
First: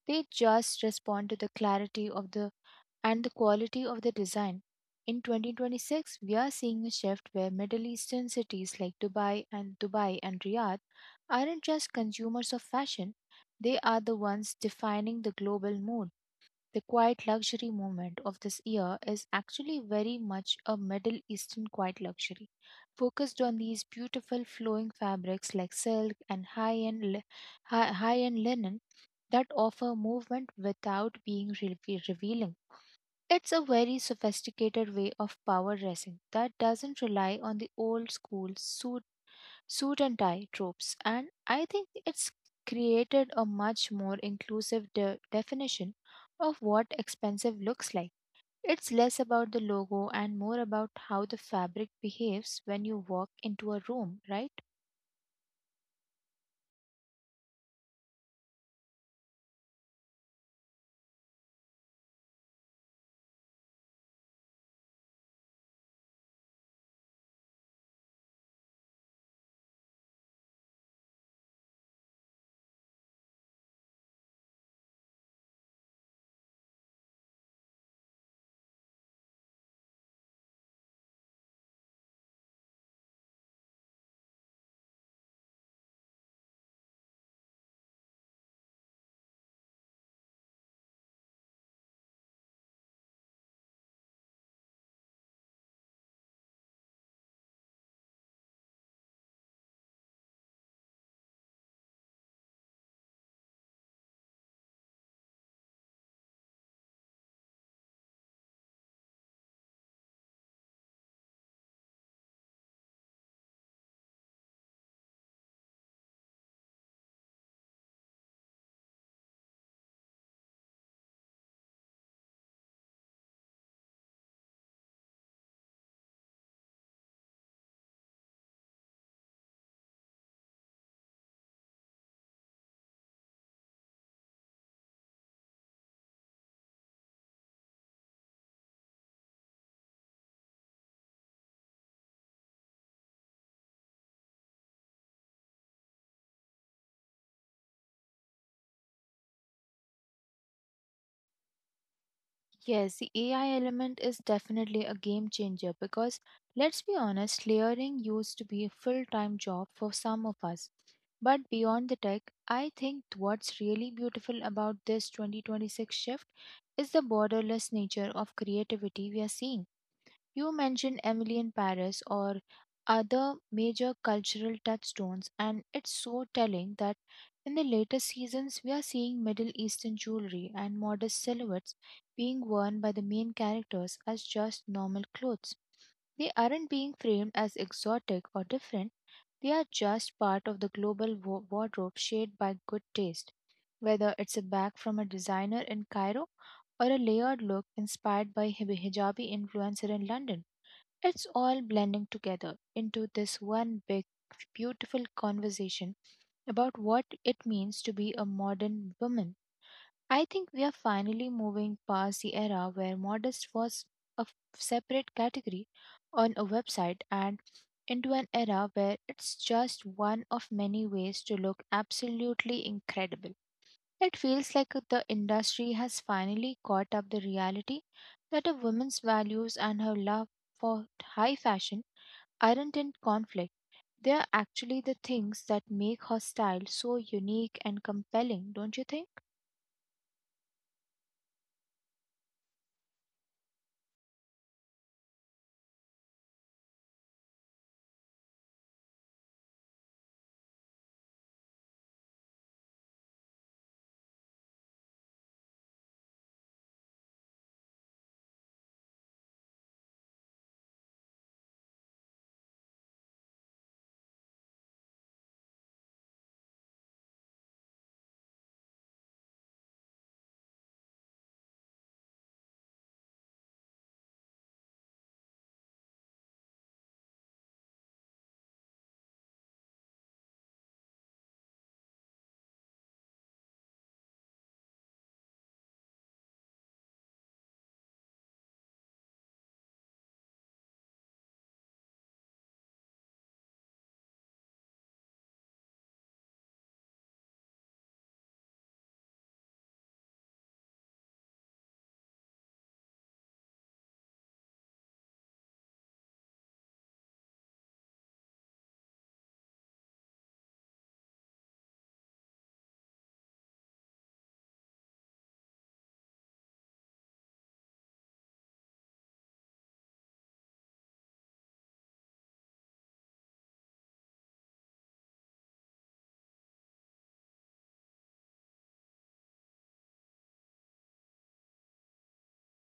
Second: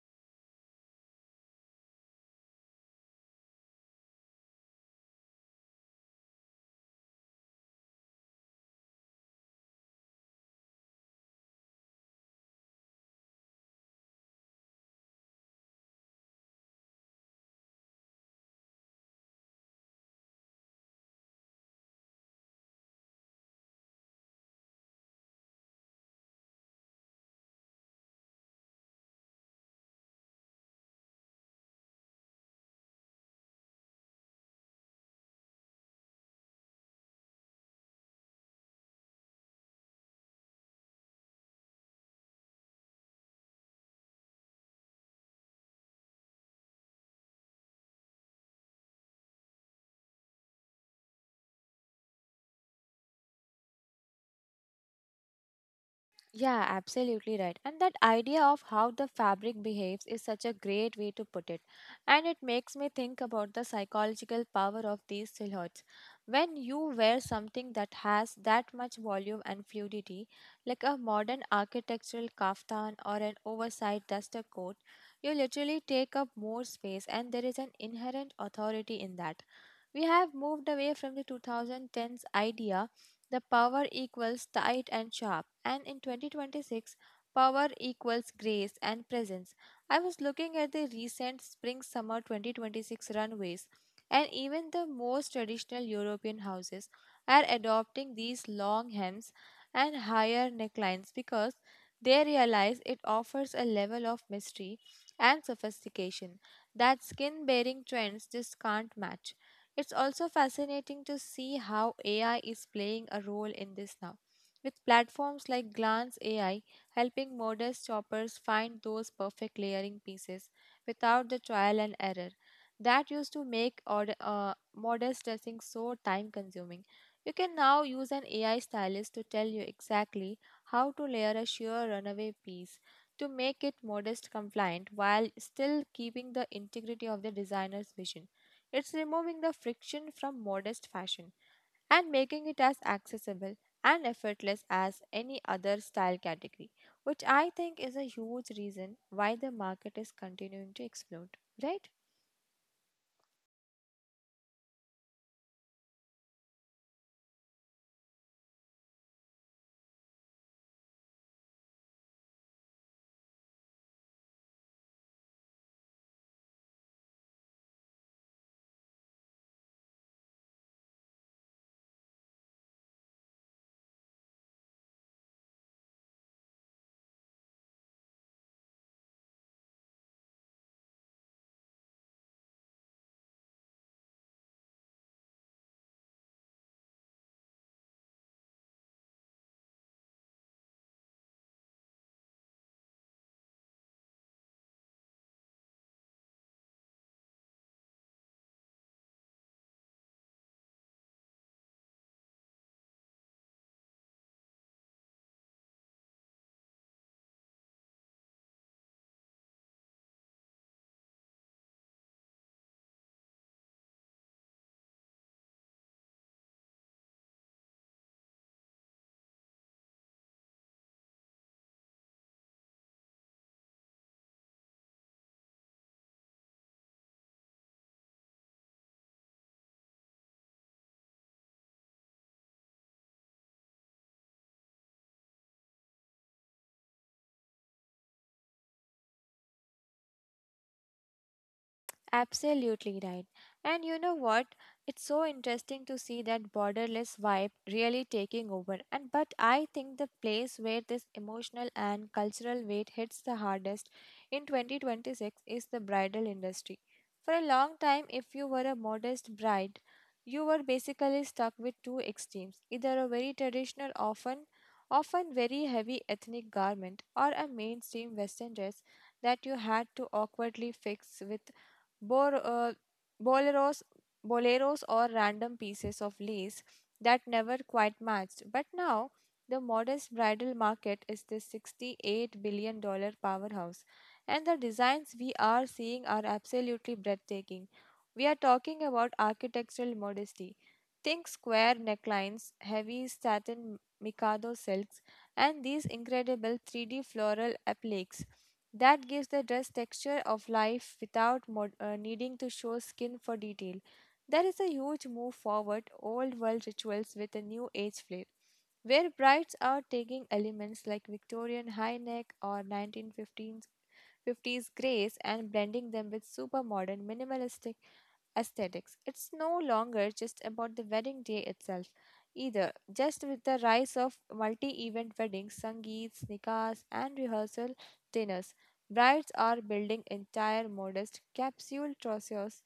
[SPEAKER 2] They just respond to the clarity of the and the quality of the design. In twenty twenty-six, we are seeing a shift where Middle Eastern cities like Dubai and Dubai and Riyadh aren't just consumers of fashion, they are the ones defining the global mood. The quiet luxury movement of this year is actually very much a Middle Eastern quiet luxury, focused on these beautiful flowing fabrics like silk and high-end li- hi- high-end linen that offer movement without being re- revealing. It's a very sophisticated way of power dressing that doesn't rely on the old school suit, suit and tie tropes, and I think it's created a much more inclusive de- definition of what expensive looks like. It's less about the logo and more about how the fabric behaves when you walk into a room, right?
[SPEAKER 1] Yeah, absolutely right. And that idea of how the fabric behaves is such a great way to put it. And it makes me think about the psychological power of these silhouettes. When you wear something that has that much volume and fluidity, like a modern architectural kaftan or an oversized duster coat, you literally take up more space, and there is an inherent authority in that. We have moved away from the two thousand tens idea the power equals tight and sharp, and in twenty twenty-six, power equals grace and presence. I was looking at the recent spring summer twenty twenty-six runways, and even the most traditional European houses are adopting these long hems and higher necklines because they realize it offers a level of mystery and sophistication that skin bearing trends just can't match. It's also fascinating to see how A I is playing a role in this now, with platforms like Glance A I helping modest shoppers find those perfect layering pieces without the trial and error that used to make order, uh, modest dressing so time consuming. You can now use an A I stylist to tell you exactly how to layer a sheer runaway piece to make it modest compliant while still keeping the integrity of the designer's vision. It's removing the friction from modest fashion and making it as accessible and effortless as any other style category, which I think is a huge reason why the market is continuing to explode, right?
[SPEAKER 2] Yes, the A I element is definitely a game changer because let's be honest, layering used to be a full time job for some of us. But beyond the tech, I think what's really beautiful about this twenty twenty-six shift is the borderless nature of creativity we are seeing. You mentioned Emily in Paris or other major cultural touchstones, and it's so telling that in the later seasons we are seeing Middle Eastern jewelry and modest silhouettes being worn by the main characters as just normal clothes. They aren't being framed as exotic or different, they are just part of the global wa- wardrobe shaped by good taste. Whether it's a bag from a designer in Cairo or a layered look inspired by hib- hijabi influencer in London. It's all blending together into this one big, beautiful conversation about what it means to be a modern woman. I think we are finally moving past the era where modest was a f- separate category on a website and into an era where it's just one of many ways to look absolutely incredible. It feels like the industry has finally caught up the reality that a woman's values and her love for high fashion aren't in conflict. They are actually the things that make her style so unique and compelling, don't you think?
[SPEAKER 1] Absolutely right. And you know what? It's so interesting to see that borderless vibe really taking over. And but I think the place where this emotional and cultural weight hits the hardest in twenty twenty-six is the bridal industry. For a long time, if you were a modest bride, you were basically stuck with two extremes, either a very traditional, often often very heavy ethnic garment, or a mainstream western dress that you had to awkwardly fix with bor- uh, boleros, boleros or random pieces of lace that never quite matched. But now, the modest bridal market is this sixty-eight billion dollar powerhouse, and the designs we are seeing are absolutely breathtaking. We are talking about architectural modesty. Think square necklines, heavy satin mikado silks, and these incredible three D floral appliques. That gives the dress texture of life without mod- uh, needing to show skin for detail. That is a huge move forward, old world rituals with a new age flair, where brides are taking elements like Victorian high neck or nineteen fifteens fifties grace and blending them with super modern minimalistic aesthetics. It's no longer just about the wedding day itself either. Just with the rise of multi event weddings, sangeets, nikahs, and rehearsal dinners, brides are building entire modest capsule trousseaus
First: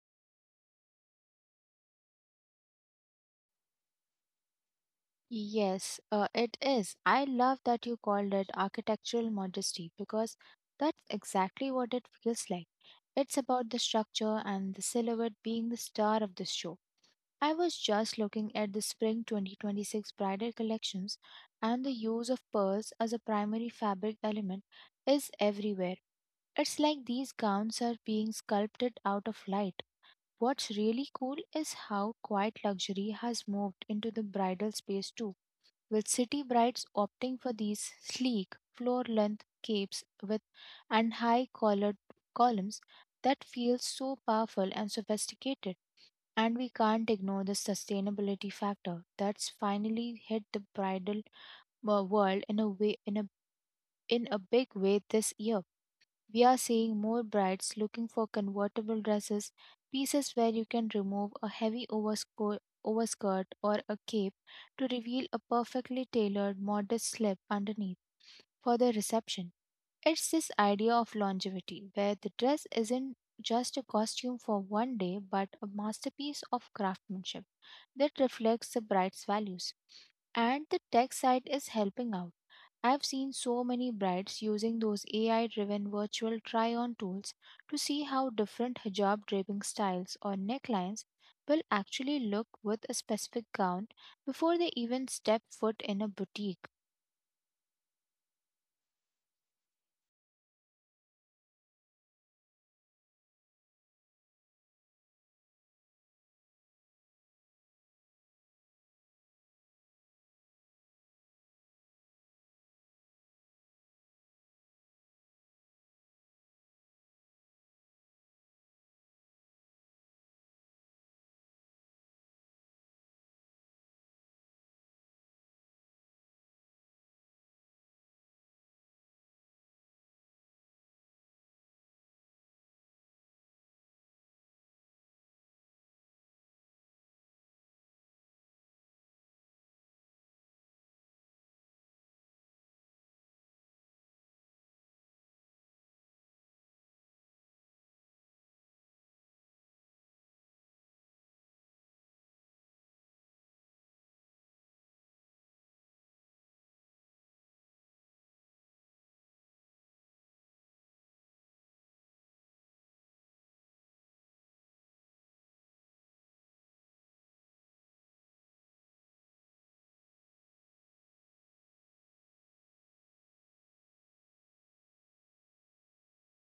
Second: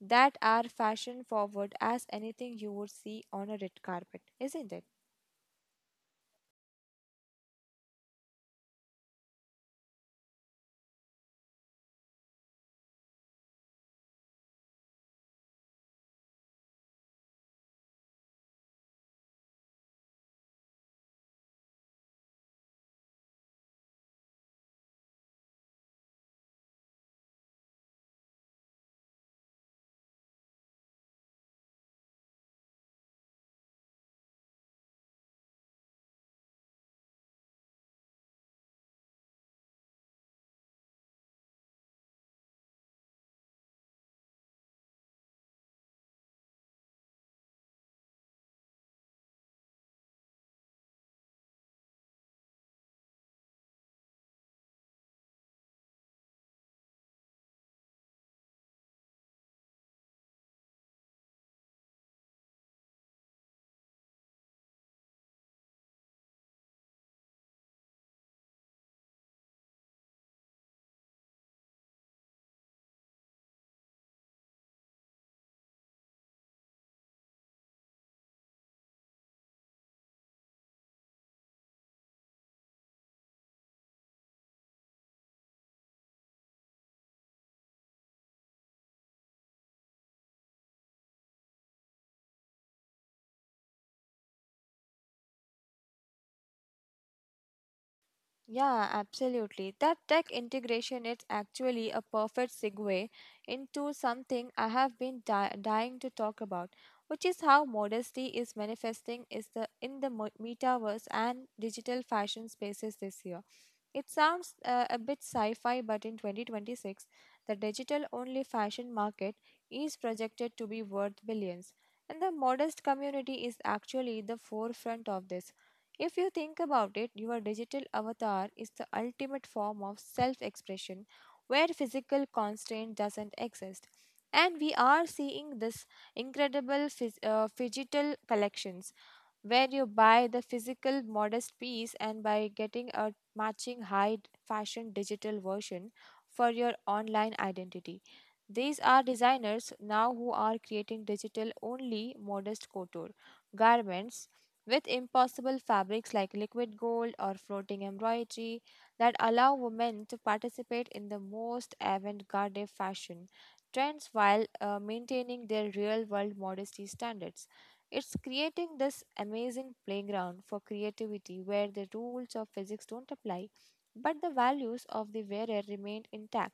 [SPEAKER 1] that are fashion forward as anything you would see on a red carpet, isn't it?
[SPEAKER 2] Yes, uh, it is. I love that you called it architectural modesty because that's exactly what it feels like. It's about the structure and the silhouette being the star of the show. I was just looking at the spring twenty twenty-six bridal collections, and the use of pearls as a primary fabric element is everywhere. It's like these gowns are being sculpted out of light. What's really cool is how quiet luxury has moved into the bridal space too, with city brides opting for these sleek, floor length capes with and high collared columns that feel so powerful and sophisticated. And we can't ignore the sustainability factor that's finally hit the bridal uh, world in a way in a in a big way this year. We are seeing more brides looking for convertible dresses, pieces where you can remove a heavy oversco- overskirt or a cape to reveal a perfectly tailored, modest slip underneath for the reception. It's this idea of longevity, where the dress isn't just a costume for one day but a masterpiece of craftsmanship that reflects the bride's values. And the tech side is helping out. I've seen so many brides using those A I driven virtual try on tools to see how different hijab draping styles or necklines will actually look with a specific gown before they even step foot in a boutique.
[SPEAKER 1] Yeah, absolutely. That tech integration is actually a perfect segue into something I have been di- dying to talk about, which is how modesty is manifesting is the in the mo- metaverse and digital fashion spaces this year. It sounds uh, a bit sci-fi, but in twenty twenty-six, the digital-only fashion market is projected to be worth billions, and the modest community is actually the forefront of this. If you think about it, your digital avatar is the ultimate form of self expression where physical constraint doesn't exist. And we are seeing this incredible phys- uh, digital collections where you buy the physical modest piece and by getting a matching high fashion digital version for your online identity. These are designers now who are creating digital only modest couture garments with impossible fabrics like liquid gold or floating embroidery that allow women to participate in the most avant-garde fashion trends while uh, maintaining their real-world modesty standards. It's creating this amazing playground for creativity where the rules of physics don't apply, but the values of the wearer remain intact.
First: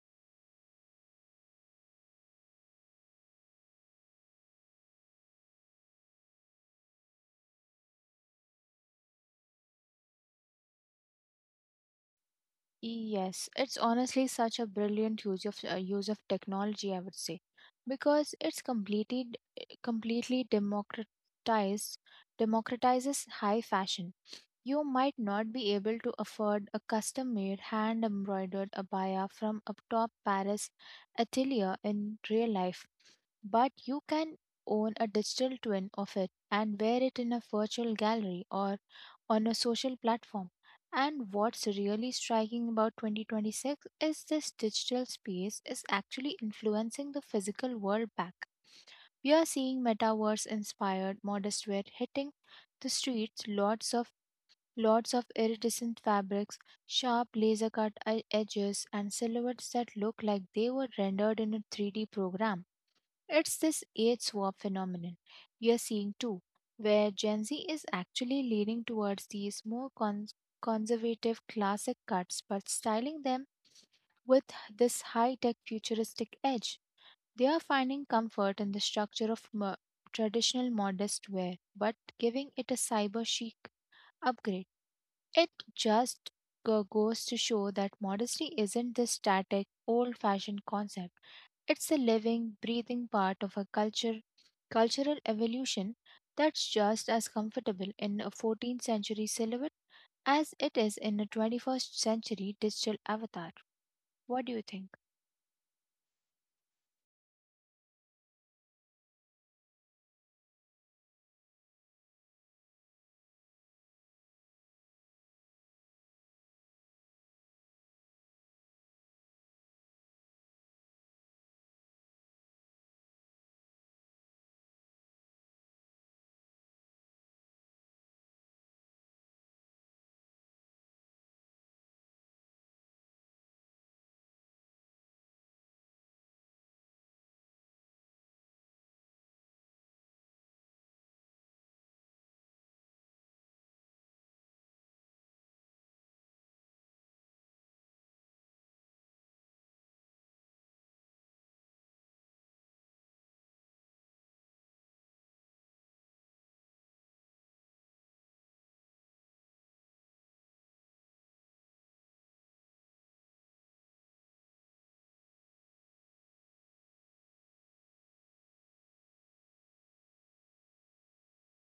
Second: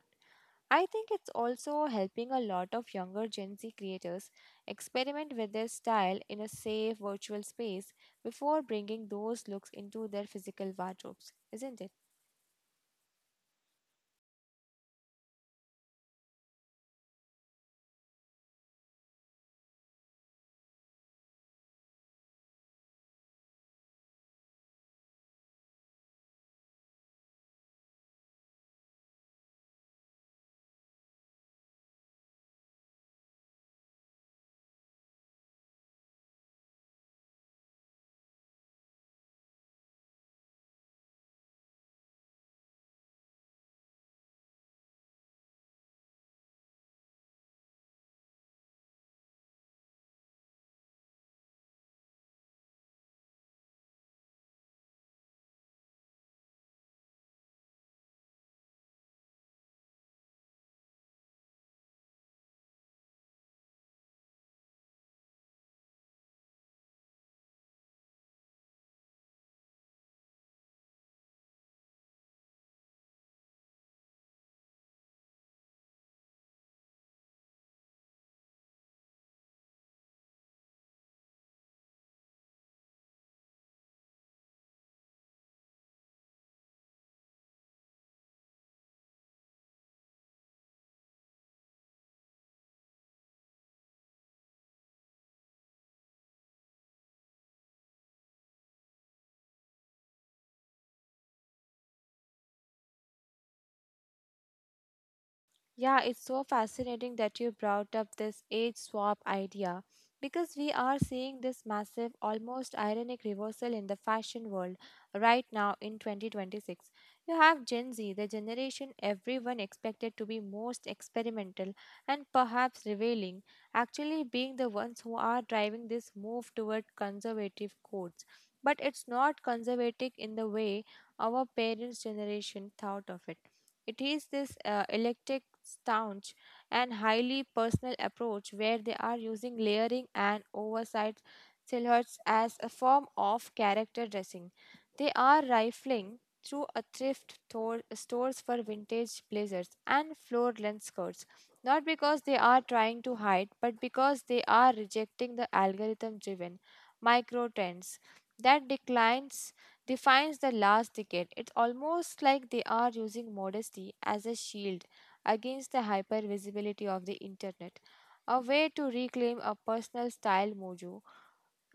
[SPEAKER 1] I think it's also helping a lot of younger Gen Z creators experiment with their style in a safe virtual space before bringing those looks into their physical wardrobes, isn't it?
[SPEAKER 2] Yes, it's honestly such a brilliant use of uh, use of technology, I would say, because it's completely completely democratized democratizes high fashion. You might not be able to afford a custom made hand embroidered abaya from a top Paris atelier in real life, but you can own a digital twin of it and wear it in a virtual gallery or on a social platform. And what's really striking about twenty twenty-six is this digital space is actually influencing the physical world back. We are seeing metaverse inspired modest wear hitting the streets, lots of lots of iridescent fabrics, sharp laser cut e-, edges, and silhouettes that look like they were rendered in a three D program. It's this age swap phenomenon we are seeing too, where Gen Z is actually leaning towards these more cons- conservative classic cuts but styling them with this high tech futuristic edge. They are finding comfort in the structure of mo- traditional modest wear but giving it a cyber chic upgrade. It just go- goes to show that modesty isn't this static, old fashioned concept. It's a living, breathing part of a culture, cultural evolution that's just as comfortable in a fourteenth century silhouette as it is in a twenty-first century digital avatar. What do you think?
[SPEAKER 1] Yeah, it's so fascinating that you brought up this age swap idea, because we are seeing this massive, almost ironic reversal in the fashion world right now in twenty twenty-six. You have Gen Z, the generation everyone expected to be most experimental and perhaps revealing, actually being the ones who are driving this move toward conservative codes. But it's not conservative in the way our parents' generation thought of it. It is this uh, electric staunch and highly personal approach where they are using layering and oversized silhouettes as a form of character dressing. They are rifling through a thrift store, stores for vintage blazers and floor-length skirts, not because they are trying to hide, but because they are rejecting the algorithm-driven micro trends that declines defines the last decade. It's almost like they are using modesty as a shield against the hyper visibility of the internet, a way to reclaim a personal style mojo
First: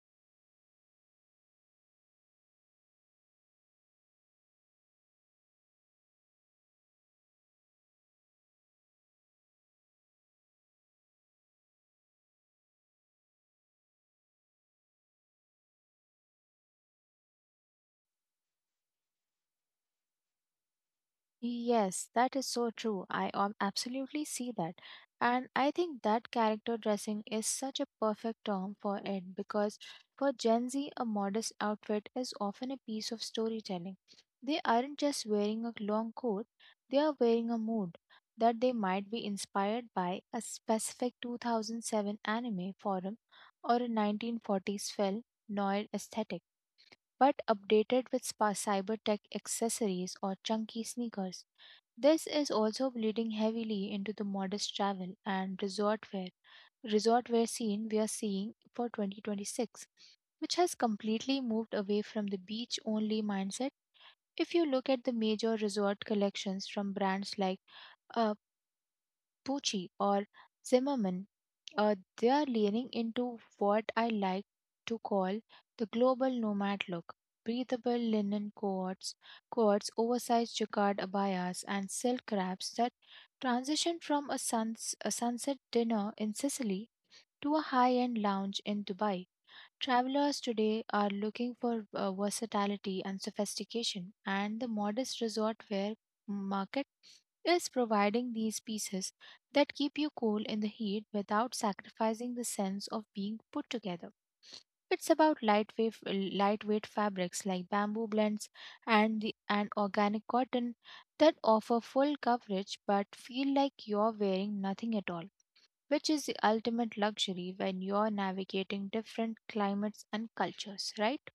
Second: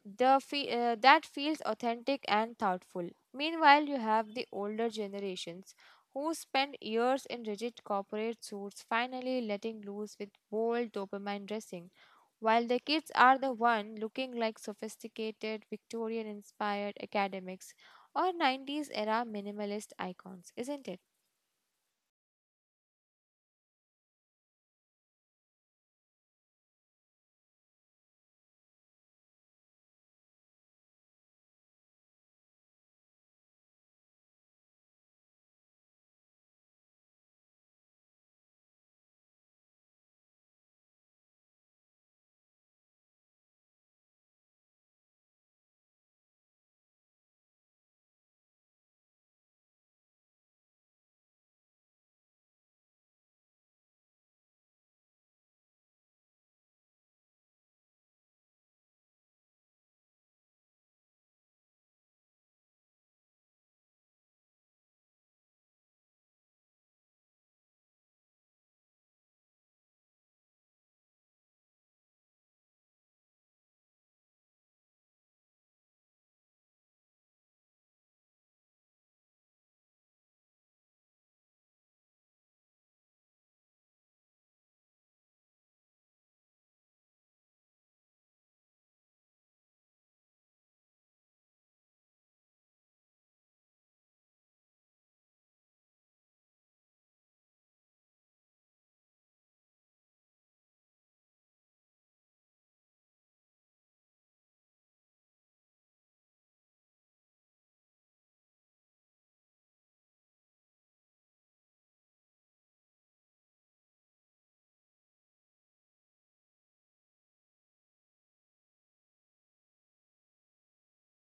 [SPEAKER 1] the fe- uh, that feels authentic and thoughtful. Meanwhile, you have the older generations who spend years in rigid corporate suits, finally letting loose with bold dopamine dressing, while the kids are the one looking like sophisticated Victorian-inspired academics or nineties era minimalist icons, isn't it?
[SPEAKER 2] Yes, that is so true. I um, absolutely see that. And I think that character dressing is such a perfect term for it because for Gen Z, a modest outfit is often a piece of storytelling. They aren't just wearing a long coat, they are wearing a mood that they might be inspired by a specific two thousand seven anime forum or a nineteen forties film noir aesthetic, but updated with spa cyber tech accessories or chunky sneakers. This is also bleeding heavily into the modest travel and resort wear, resort wear scene we are seeing for twenty twenty-six, which has completely moved away from the beach only mindset. If you look at the major resort collections from brands like uh, Pucci or Zimmerman, uh, they are leaning into what I like to call the global nomad look. Breathable linen coats, coats, oversized jacquard abayas, and silk wraps that transition from a, suns- a sunset dinner in Sicily to a high-end lounge in Dubai. Travelers today are looking for uh, versatility and sophistication, and the modest resort wear market is providing these pieces that keep you cool in the heat without sacrificing the sense of being put together. It's about lightweight, lightweight fabrics like bamboo blends and the, and organic cotton that offer full coverage but feel like you're wearing nothing at all, which is the ultimate luxury when you're navigating different climates and cultures, right?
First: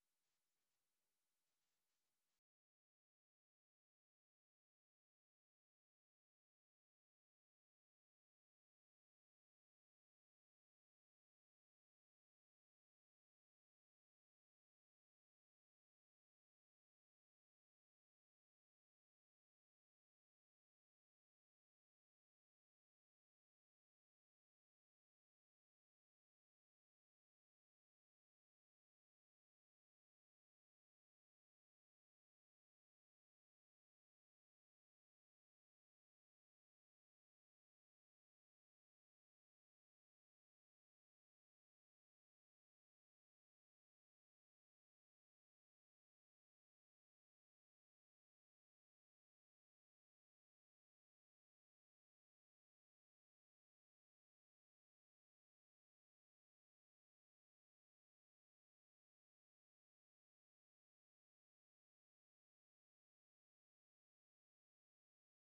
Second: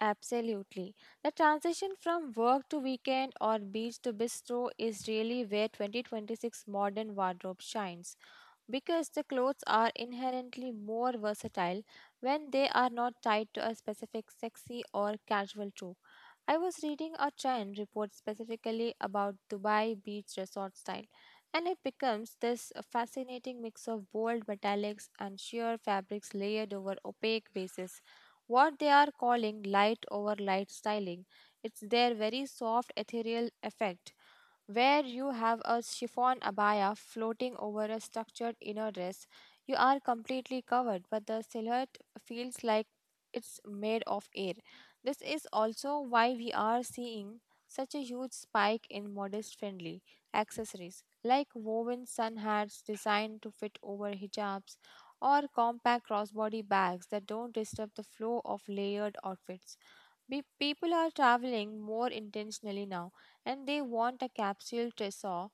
[SPEAKER 1] Absolutely. The transition from work to weekend or beach to bistro is really where twenty twenty-six modern wardrobe shines, because the clothes are inherently more versatile when they are not tied to a specific sexy or casual trope. I was reading a trend report specifically about Dubai beach resort style, and it becomes this fascinating mix of bold metallics and sheer fabrics layered over opaque bases, what they are calling light over light styling. It's their very soft ethereal effect where you have a chiffon abaya floating over a structured inner dress. You are completely covered, but the silhouette feels like it's made of air. This is also why we are seeing such a huge spike in modest friendly accessories like woven sun hats designed to fit over hijabs or compact crossbody bags that don't disturb the flow of layered outfits. Be- people are traveling more intentionally now, and they want a capsule trousseau,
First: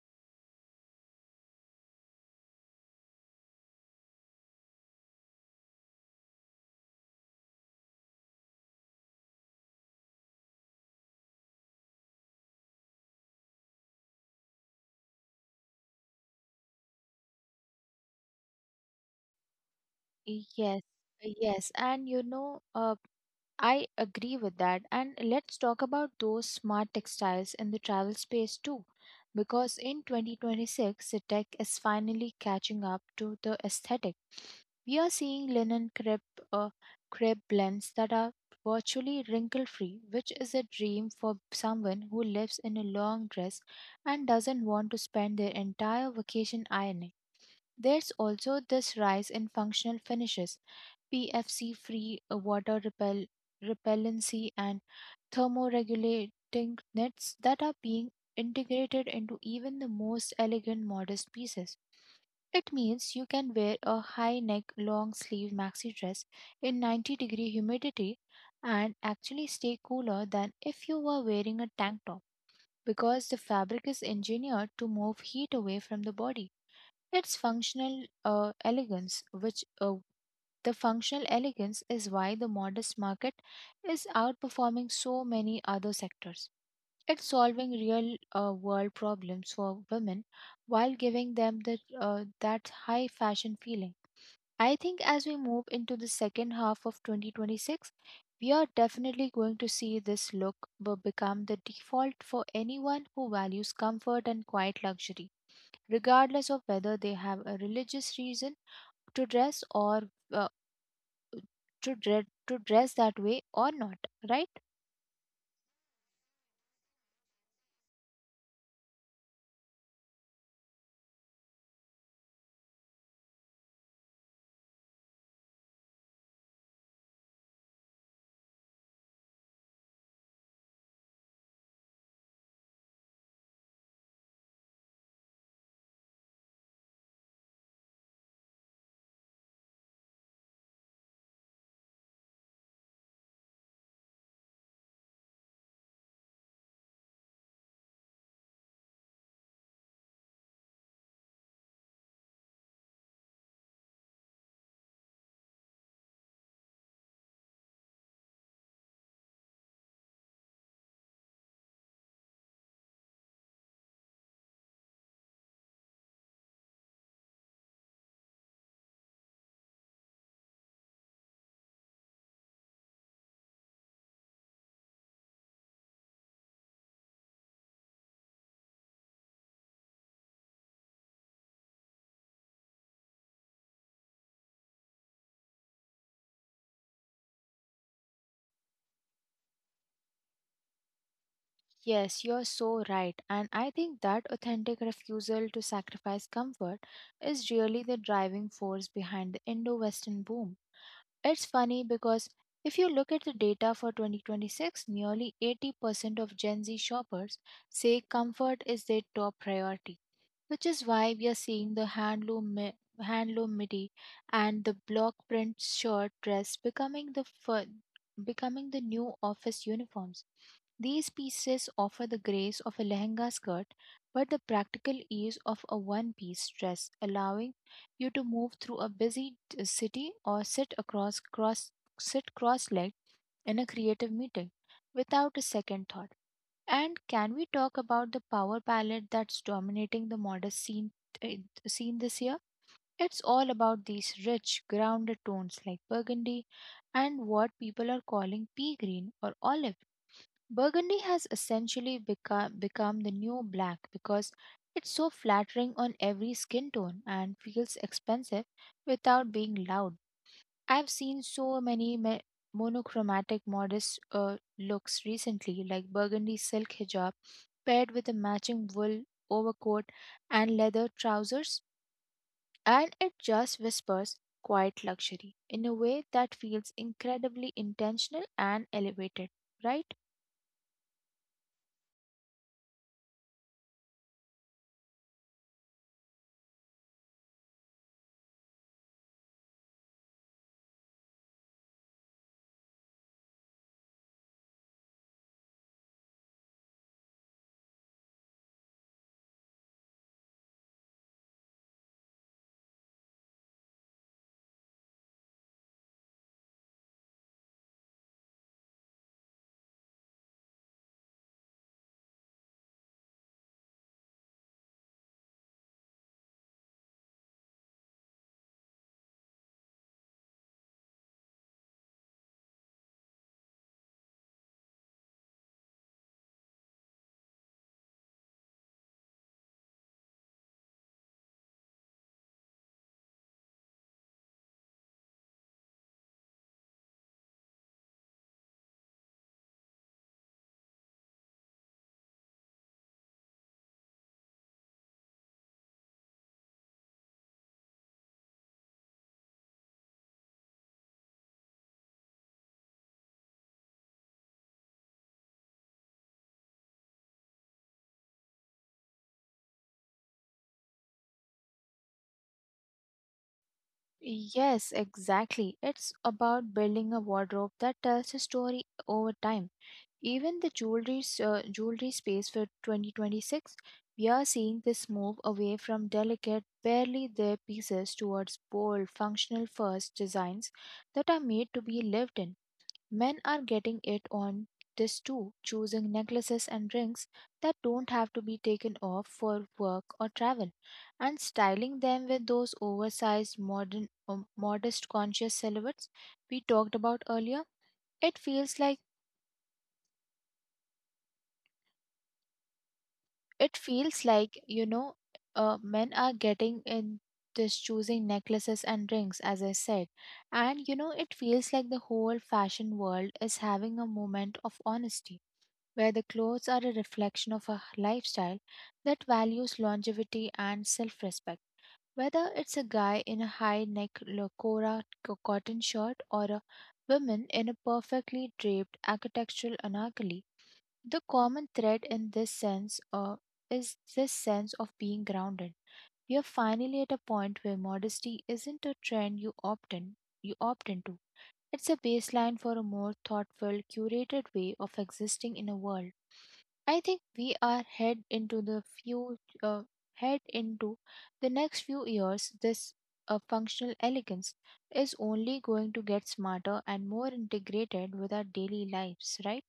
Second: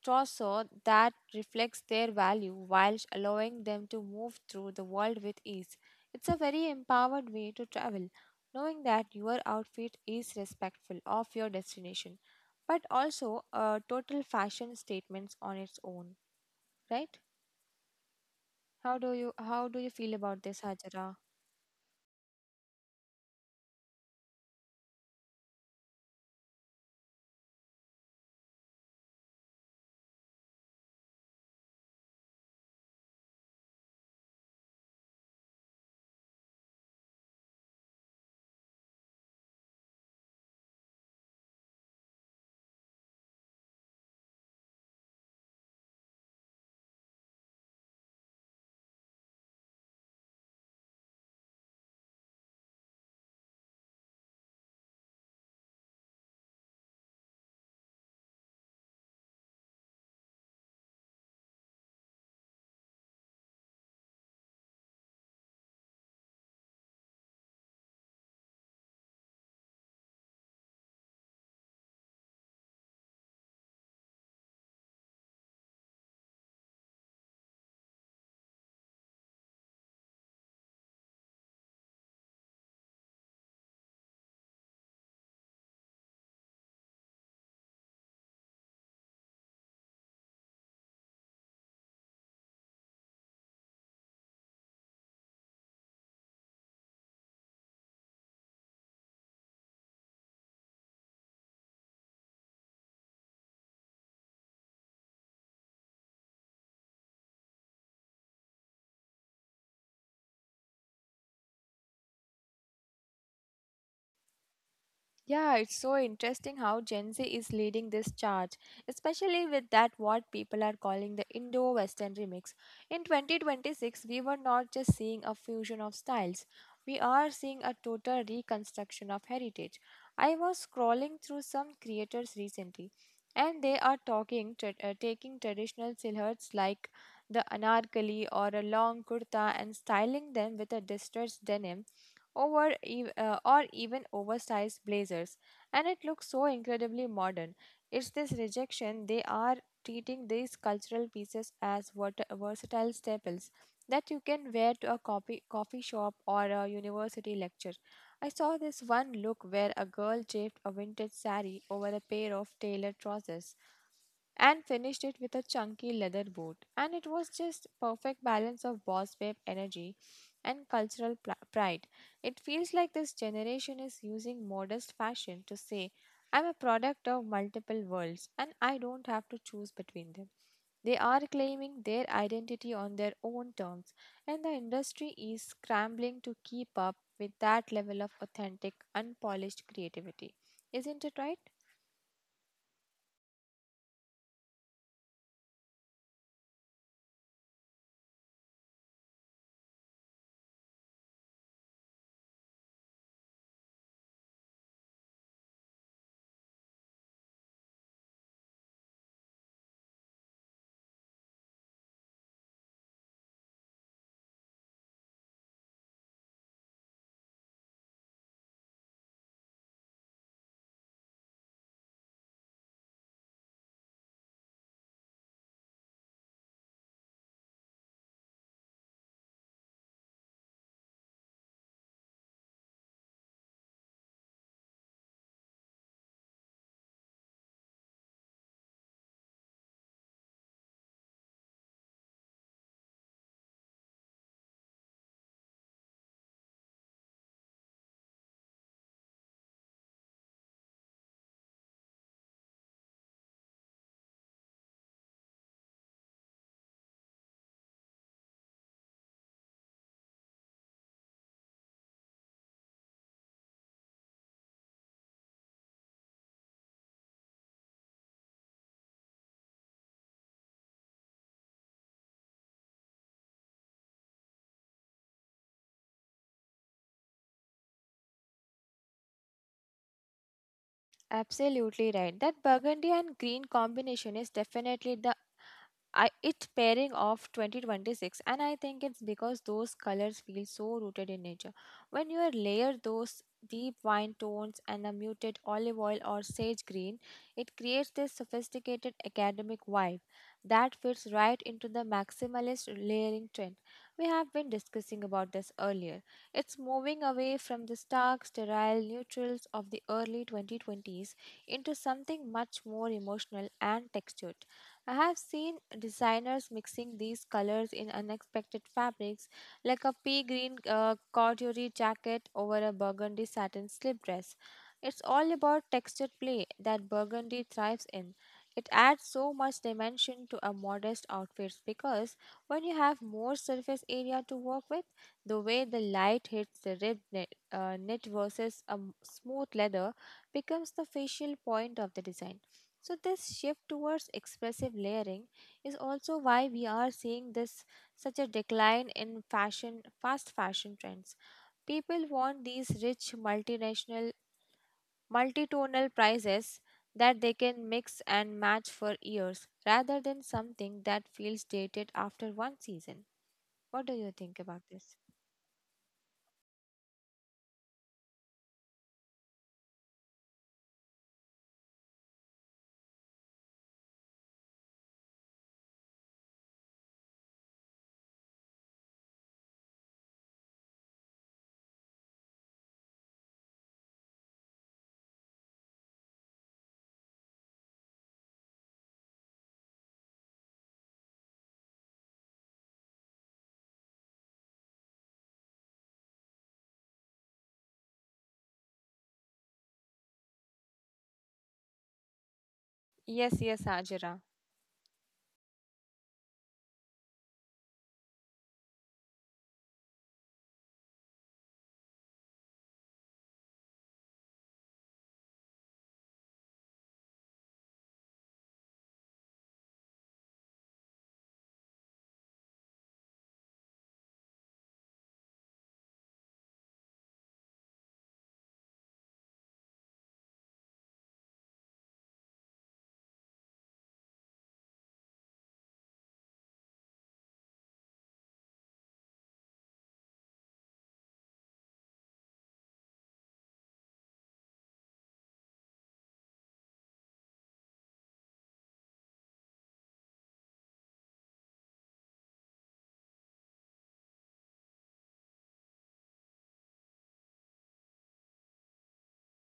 [SPEAKER 1] trousseau that reflects their value whilst allowing them to move through the world with ease. It's a very empowered way to travel, knowing that your outfit is respectful of your destination, but also a total fashion statement on its own, right? How do you how do you feel about this,
[SPEAKER 2] Yes,
[SPEAKER 1] Hajara?
[SPEAKER 2] yes, and you know, uh, I agree with that. And let's talk about those smart textiles in the travel space too, because in twenty twenty-six, the tech is finally catching up to the aesthetic. We are seeing linen crepe, uh, crepe blends that are virtually wrinkle free, which is a dream for someone who lives in a long dress and doesn't want to spend their entire vacation ironing. There's also this rise in functional finishes, P F C free uh, water repel- repellency, and thermoregulating knits that are being integrated into even the most elegant modest pieces. It means you can wear a high neck, long sleeve maxi dress in ninety degree humidity and actually stay cooler than if you were wearing a tank top because the fabric is engineered to move heat away from the body. It's functional uh, elegance, which uh, the functional elegance is why the modest market is outperforming so many other sectors. It's solving real uh, world problems for women while giving them the, uh, that high fashion feeling. I think as we move into the second half of twenty twenty-six, we are definitely going to see this look be- become the default for anyone who values comfort and quiet luxury, regardless of whether they have a religious reason to dress or uh, to, dre- to dress that way or not, right?
[SPEAKER 1] Yeah, it's so interesting how Gen Z is leading this charge, especially with that what people are calling the Indo Western remix. In twenty twenty-six, we were not just seeing a fusion of styles, we are seeing a total reconstruction of heritage. I was scrolling through some creators recently, and they are talking tra- uh, taking traditional silhouettes like the anarkali or a long kurta and styling them with a distressed denim over ev- uh, or even oversized blazers, and it looks so incredibly modern. It's this rejection. They are treating these cultural pieces as vert- versatile staples that you can wear to a coffee coffee shop or a university lecture. I saw this one look where a girl draped a vintage sari over a pair of tailored trousers and finished it with a chunky leather boot. And it was just perfect balance of boss babe energy and cultural pl- pride. It feels like this generation is using modest fashion to say, I'm a product of multiple worlds and I don't have to choose between them. They are claiming their identity on their own terms, and the industry is scrambling to keep up with that level of authentic, unpolished creativity. Isn't it right?
[SPEAKER 2] Yes, you're so right. And I think that authentic refusal to sacrifice comfort is really the driving force behind the Indo Western boom. It's funny because if you look at the data for twenty twenty-six, nearly eighty percent of Gen Z shoppers say comfort is their top priority, which is why we are seeing the handloom mi- handloom midi and the block print shirt dress becoming the fir- becoming the new office uniforms. These pieces offer the grace of a lehenga skirt but the practical ease of a one piece dress, allowing you to move through a busy t- city or sit across cross sit cross legged in a creative meeting without a second thought. And can we talk about the power palette that's dominating the modest scene uh, scene this year? It's all about these rich, grounded tones like burgundy and what people are calling pea green or olive. Burgundy has essentially become become the new black because it's so flattering on every skin tone and feels expensive without being loud. I've seen so many me- monochromatic modest uh, looks recently like burgundy silk hijab paired with a matching wool overcoat and leather trousers, and it just whispers quiet luxury in a way that feels incredibly intentional and elevated, right?
[SPEAKER 1] Absolutely right. That burgundy and green combination is definitely the I, it's pairing of twenty twenty-six, and I think it's because those colors feel so rooted in nature. When you layer those deep wine tones and a muted olive oil or sage green, it creates this sophisticated academic vibe that fits right into the maximalist layering trend. We have been discussing about this earlier. It's moving away from the stark, sterile neutrals of the early twenty twenties into something much more emotional and textured. I have seen designers mixing these colors in unexpected fabrics, like a pea green uh, corduroy jacket over a burgundy satin slip dress. It's all about textured play that burgundy thrives in. It adds so much dimension to a modest outfit, because when you have more surface area to work with, the way the light hits the rib knit, uh, knit versus a m- smooth leather becomes the facial point of the design. So, this shift towards expressive layering is also why we are seeing this such a decline in fashion, fast fashion trends. People want these rich multinational, multitonal prices that they can mix and match for years rather than something that feels dated after one season. What do you think about
[SPEAKER 2] Yes,
[SPEAKER 1] this?
[SPEAKER 2] exactly. It's about building a wardrobe that tells a story over time. Even the jewelry uh, jewelry space for twenty twenty-six, we are seeing this move away from delicate, barely there pieces towards bold, functional first designs that are made to be lived in. Men are getting it on this too, choosing necklaces and rings that don't have to be taken off for work or travel, and styling them with those oversized, modern, um, modest, conscious silhouettes we talked about earlier. It feels like
[SPEAKER 1] Yes,
[SPEAKER 2] it
[SPEAKER 1] yes,
[SPEAKER 2] feels
[SPEAKER 1] Hajira.
[SPEAKER 2] like you know, uh, men are getting in this choosing necklaces and rings, as I said, and you know, it feels like the whole fashion world is having a moment of honesty where the clothes are a reflection of a lifestyle that values longevity and self respect. Whether it's a guy in a high neck locora co- cotton shirt or a woman in a perfectly draped architectural anarchy, the common thread in this sense uh, is this sense of being grounded. We are finally at a point where modesty isn't a trend you opt in, you opt into. It's a baseline for a more thoughtful, curated way of existing in a world. I think we are head into the few uh, head into the next few years. This uh, functional elegance is only going to get smarter and more integrated with our daily lives, right?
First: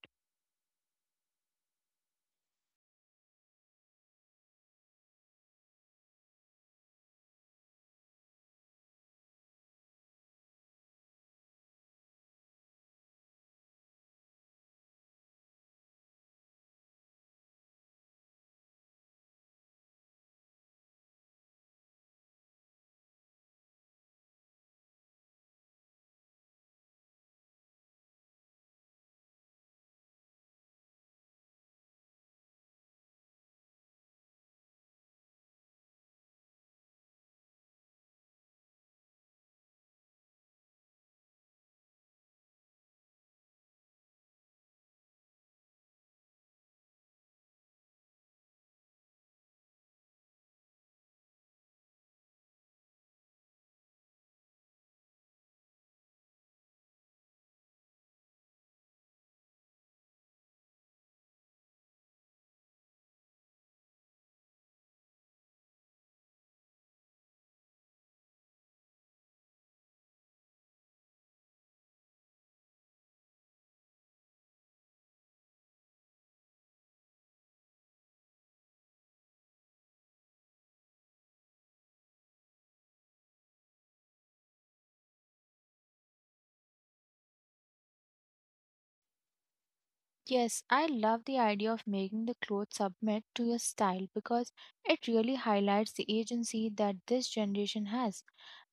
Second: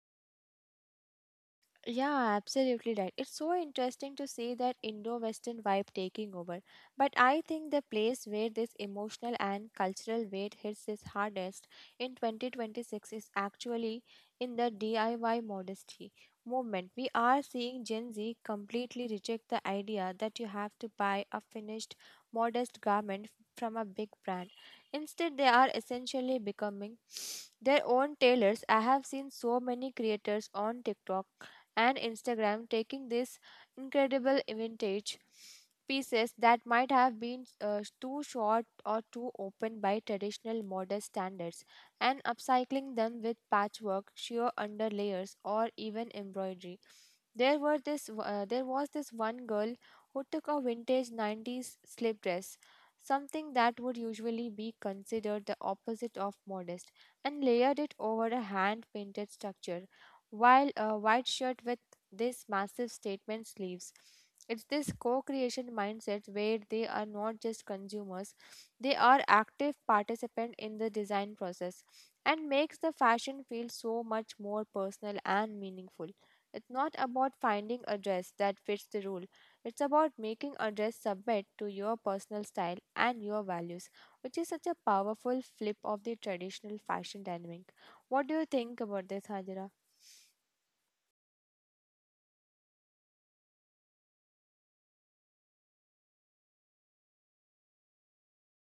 [SPEAKER 1] Yeah, absolutely right. It's so interesting to see that Indo-Western vibe taking over. But I think the place where this emotional and cultural weight hits is hardest in twenty twenty-six is actually in the D I Y modesty movement. We are seeing Gen Z completely reject the idea that you have to buy a finished, modest garment from a big brand. Instead, they are essentially becoming their own tailors. I have seen so many creators on TikTok and Instagram taking this incredible vintage pieces that might have been uh, too short or too open by traditional modest standards, and upcycling them with patchwork, sheer underlayers, or even embroidery. There were this uh, there was this one girl who took a vintage nineties slip dress, something that would usually be considered the opposite of modest, and layered it over a hand painted structure while a white shirt with this massive statement sleeves. It's this co creation mindset where they are not just consumers, they are active participants in the design process, and makes the fashion feel so much more personal and meaningful. It's not about finding a dress that fits the rule, it's about making a dress submit to your personal style and your values, which is such a powerful flip of the traditional fashion dynamic. What do you think about this, Hajira?
[SPEAKER 2] Yes, I love the idea of making the clothes submit to your style because it really highlights the agency that this generation has.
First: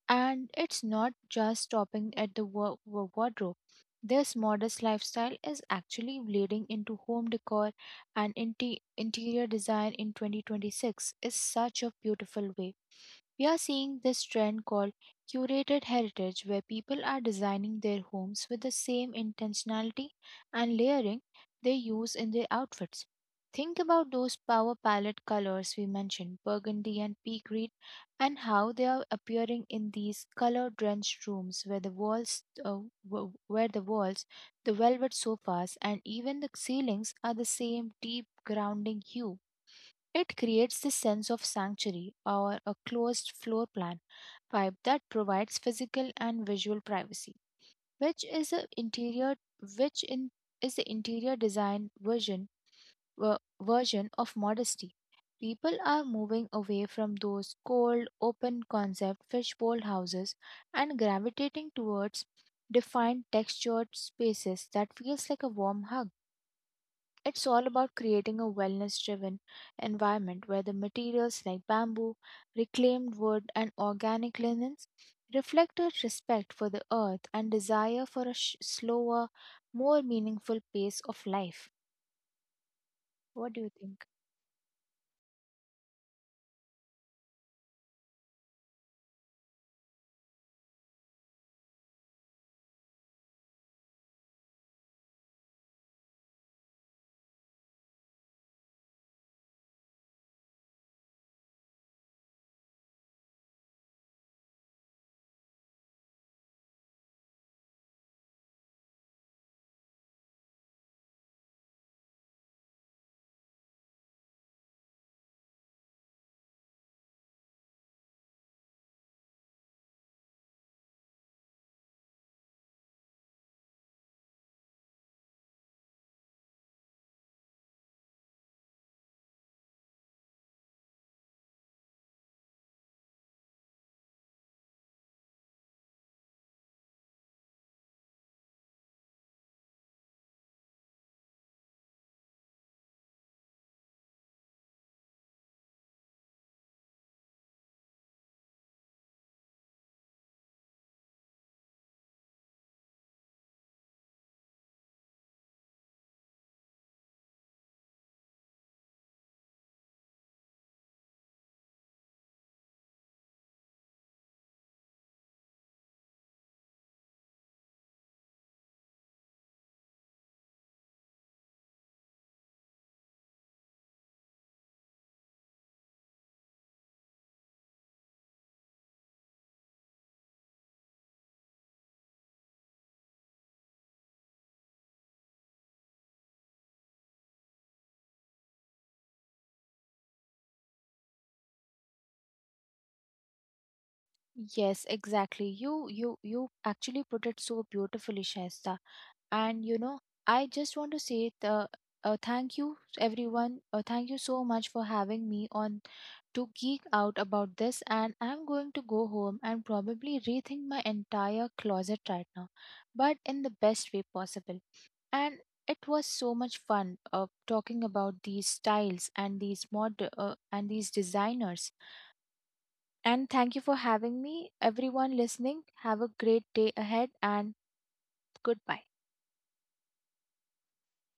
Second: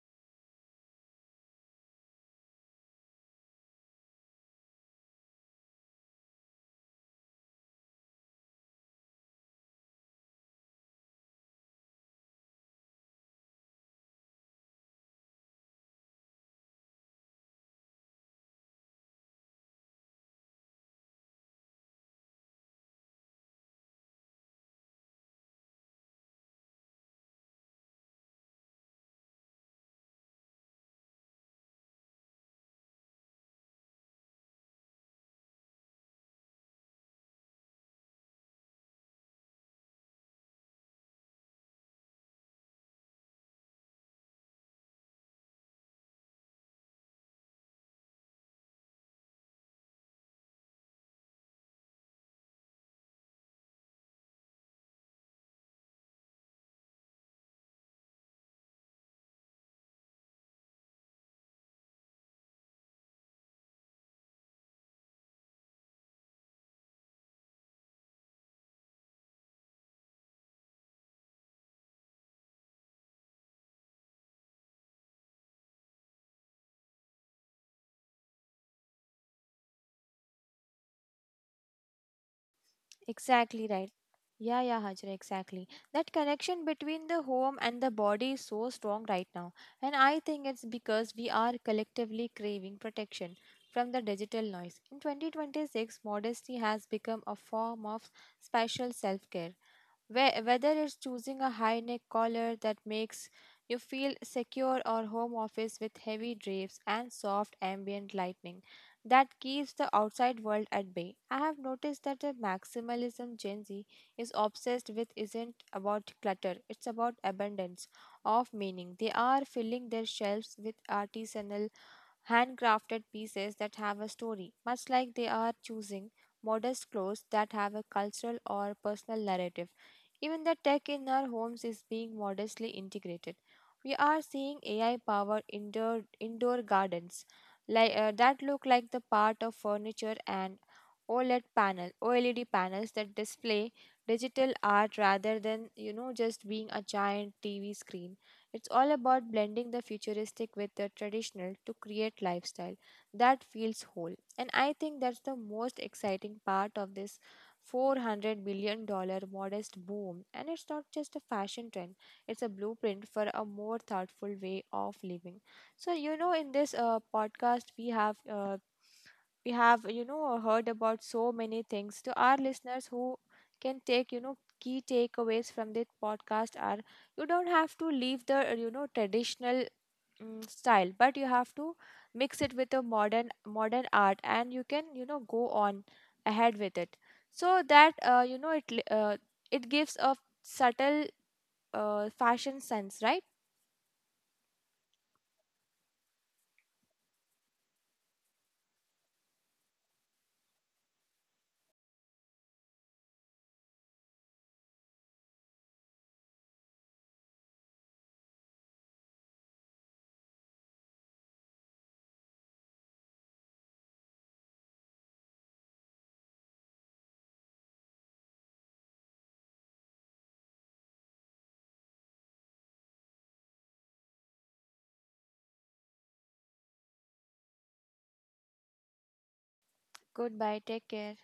[SPEAKER 2] And it's not just stopping at the wo- wo- wardrobe. This modest lifestyle is actually bleeding into home decor and inte- interior design in twenty twenty-six is such a beautiful way. We are seeing this trend called curated heritage, where people are designing their homes with the same intentionality and layering they use in their outfits. Think about those power palette colors we mentioned, burgundy and pea green, and how they are appearing in these color-drenched rooms where the walls, uh, w- where the walls, the velvet sofas, and even the ceilings are the same deep grounding hue. It creates this sense of sanctuary or a closed floor plan pipe that provides physical and visual privacy, which is a interior which in is the interior design version ver- version of modesty. People are moving away from those cold, open concept fishbowl houses and gravitating towards defined textured spaces that feels like a warm hug. It's all about creating a wellness driven environment where the materials like bamboo, reclaimed wood, and organic linens reflect a respect for the earth and desire for a sh- slower, more meaningful pace of life. What
[SPEAKER 1] Exactly
[SPEAKER 2] do you
[SPEAKER 1] right.
[SPEAKER 2] think?
[SPEAKER 1] Yeah, yeah, Hajra, exactly. That connection between the home and the body is so strong right now. And I think it's because we are collectively craving protection from the digital noise. In twenty twenty-six, modesty has become a form of special self care. Whe- Whether it's choosing a high neck collar that makes you feel secure, or home office with heavy drapes and soft ambient lighting, that keeps the outside world at bay. I have noticed that the maximalism Gen Z is obsessed with isn't about clutter, it's about abundance of meaning. They are filling their shelves with artisanal handcrafted pieces that have a story, much like they are choosing modest clothes that have a cultural or personal narrative. Even the tech in our homes is being modestly integrated. We are seeing A I powered indoor, indoor gardens like, uh, that look like the part of furniture, and O L E D panel, O L E D panels that display digital art rather than, you know, just being a giant T V screen. It's all about blending the futuristic with the traditional to create lifestyle that feels whole. And I think that's the most exciting part of this four hundred billion dollar modest boom. And it's not just a fashion trend, it's a blueprint for a more thoughtful way of living. So, you know, in this uh, podcast we have uh, we have you know heard about so many things. To our listeners who can take, you know, key takeaways from this podcast are, you don't have to leave the uh, you know traditional mm style, but you have to mix it with a modern modern art, and you can, you know, go on ahead with it. So that uh, you know it li- uh, it gives a subtle uh, fashion sense, right?
[SPEAKER 2] Yes, exactly. You you you actually put it so beautifully, Shaista. And you know, I just want to say the uh, uh, thank you everyone, uh, thank you so much for having me on to geek out about this, and I'm going to go home and probably rethink my entire closet right now, but in the best way possible. And it was so much fun uh, talking about these styles and these mod uh, and these designers. And thank you for having me. Everyone listening, have a great day ahead, and goodbye.
[SPEAKER 1] Goodbye, take care.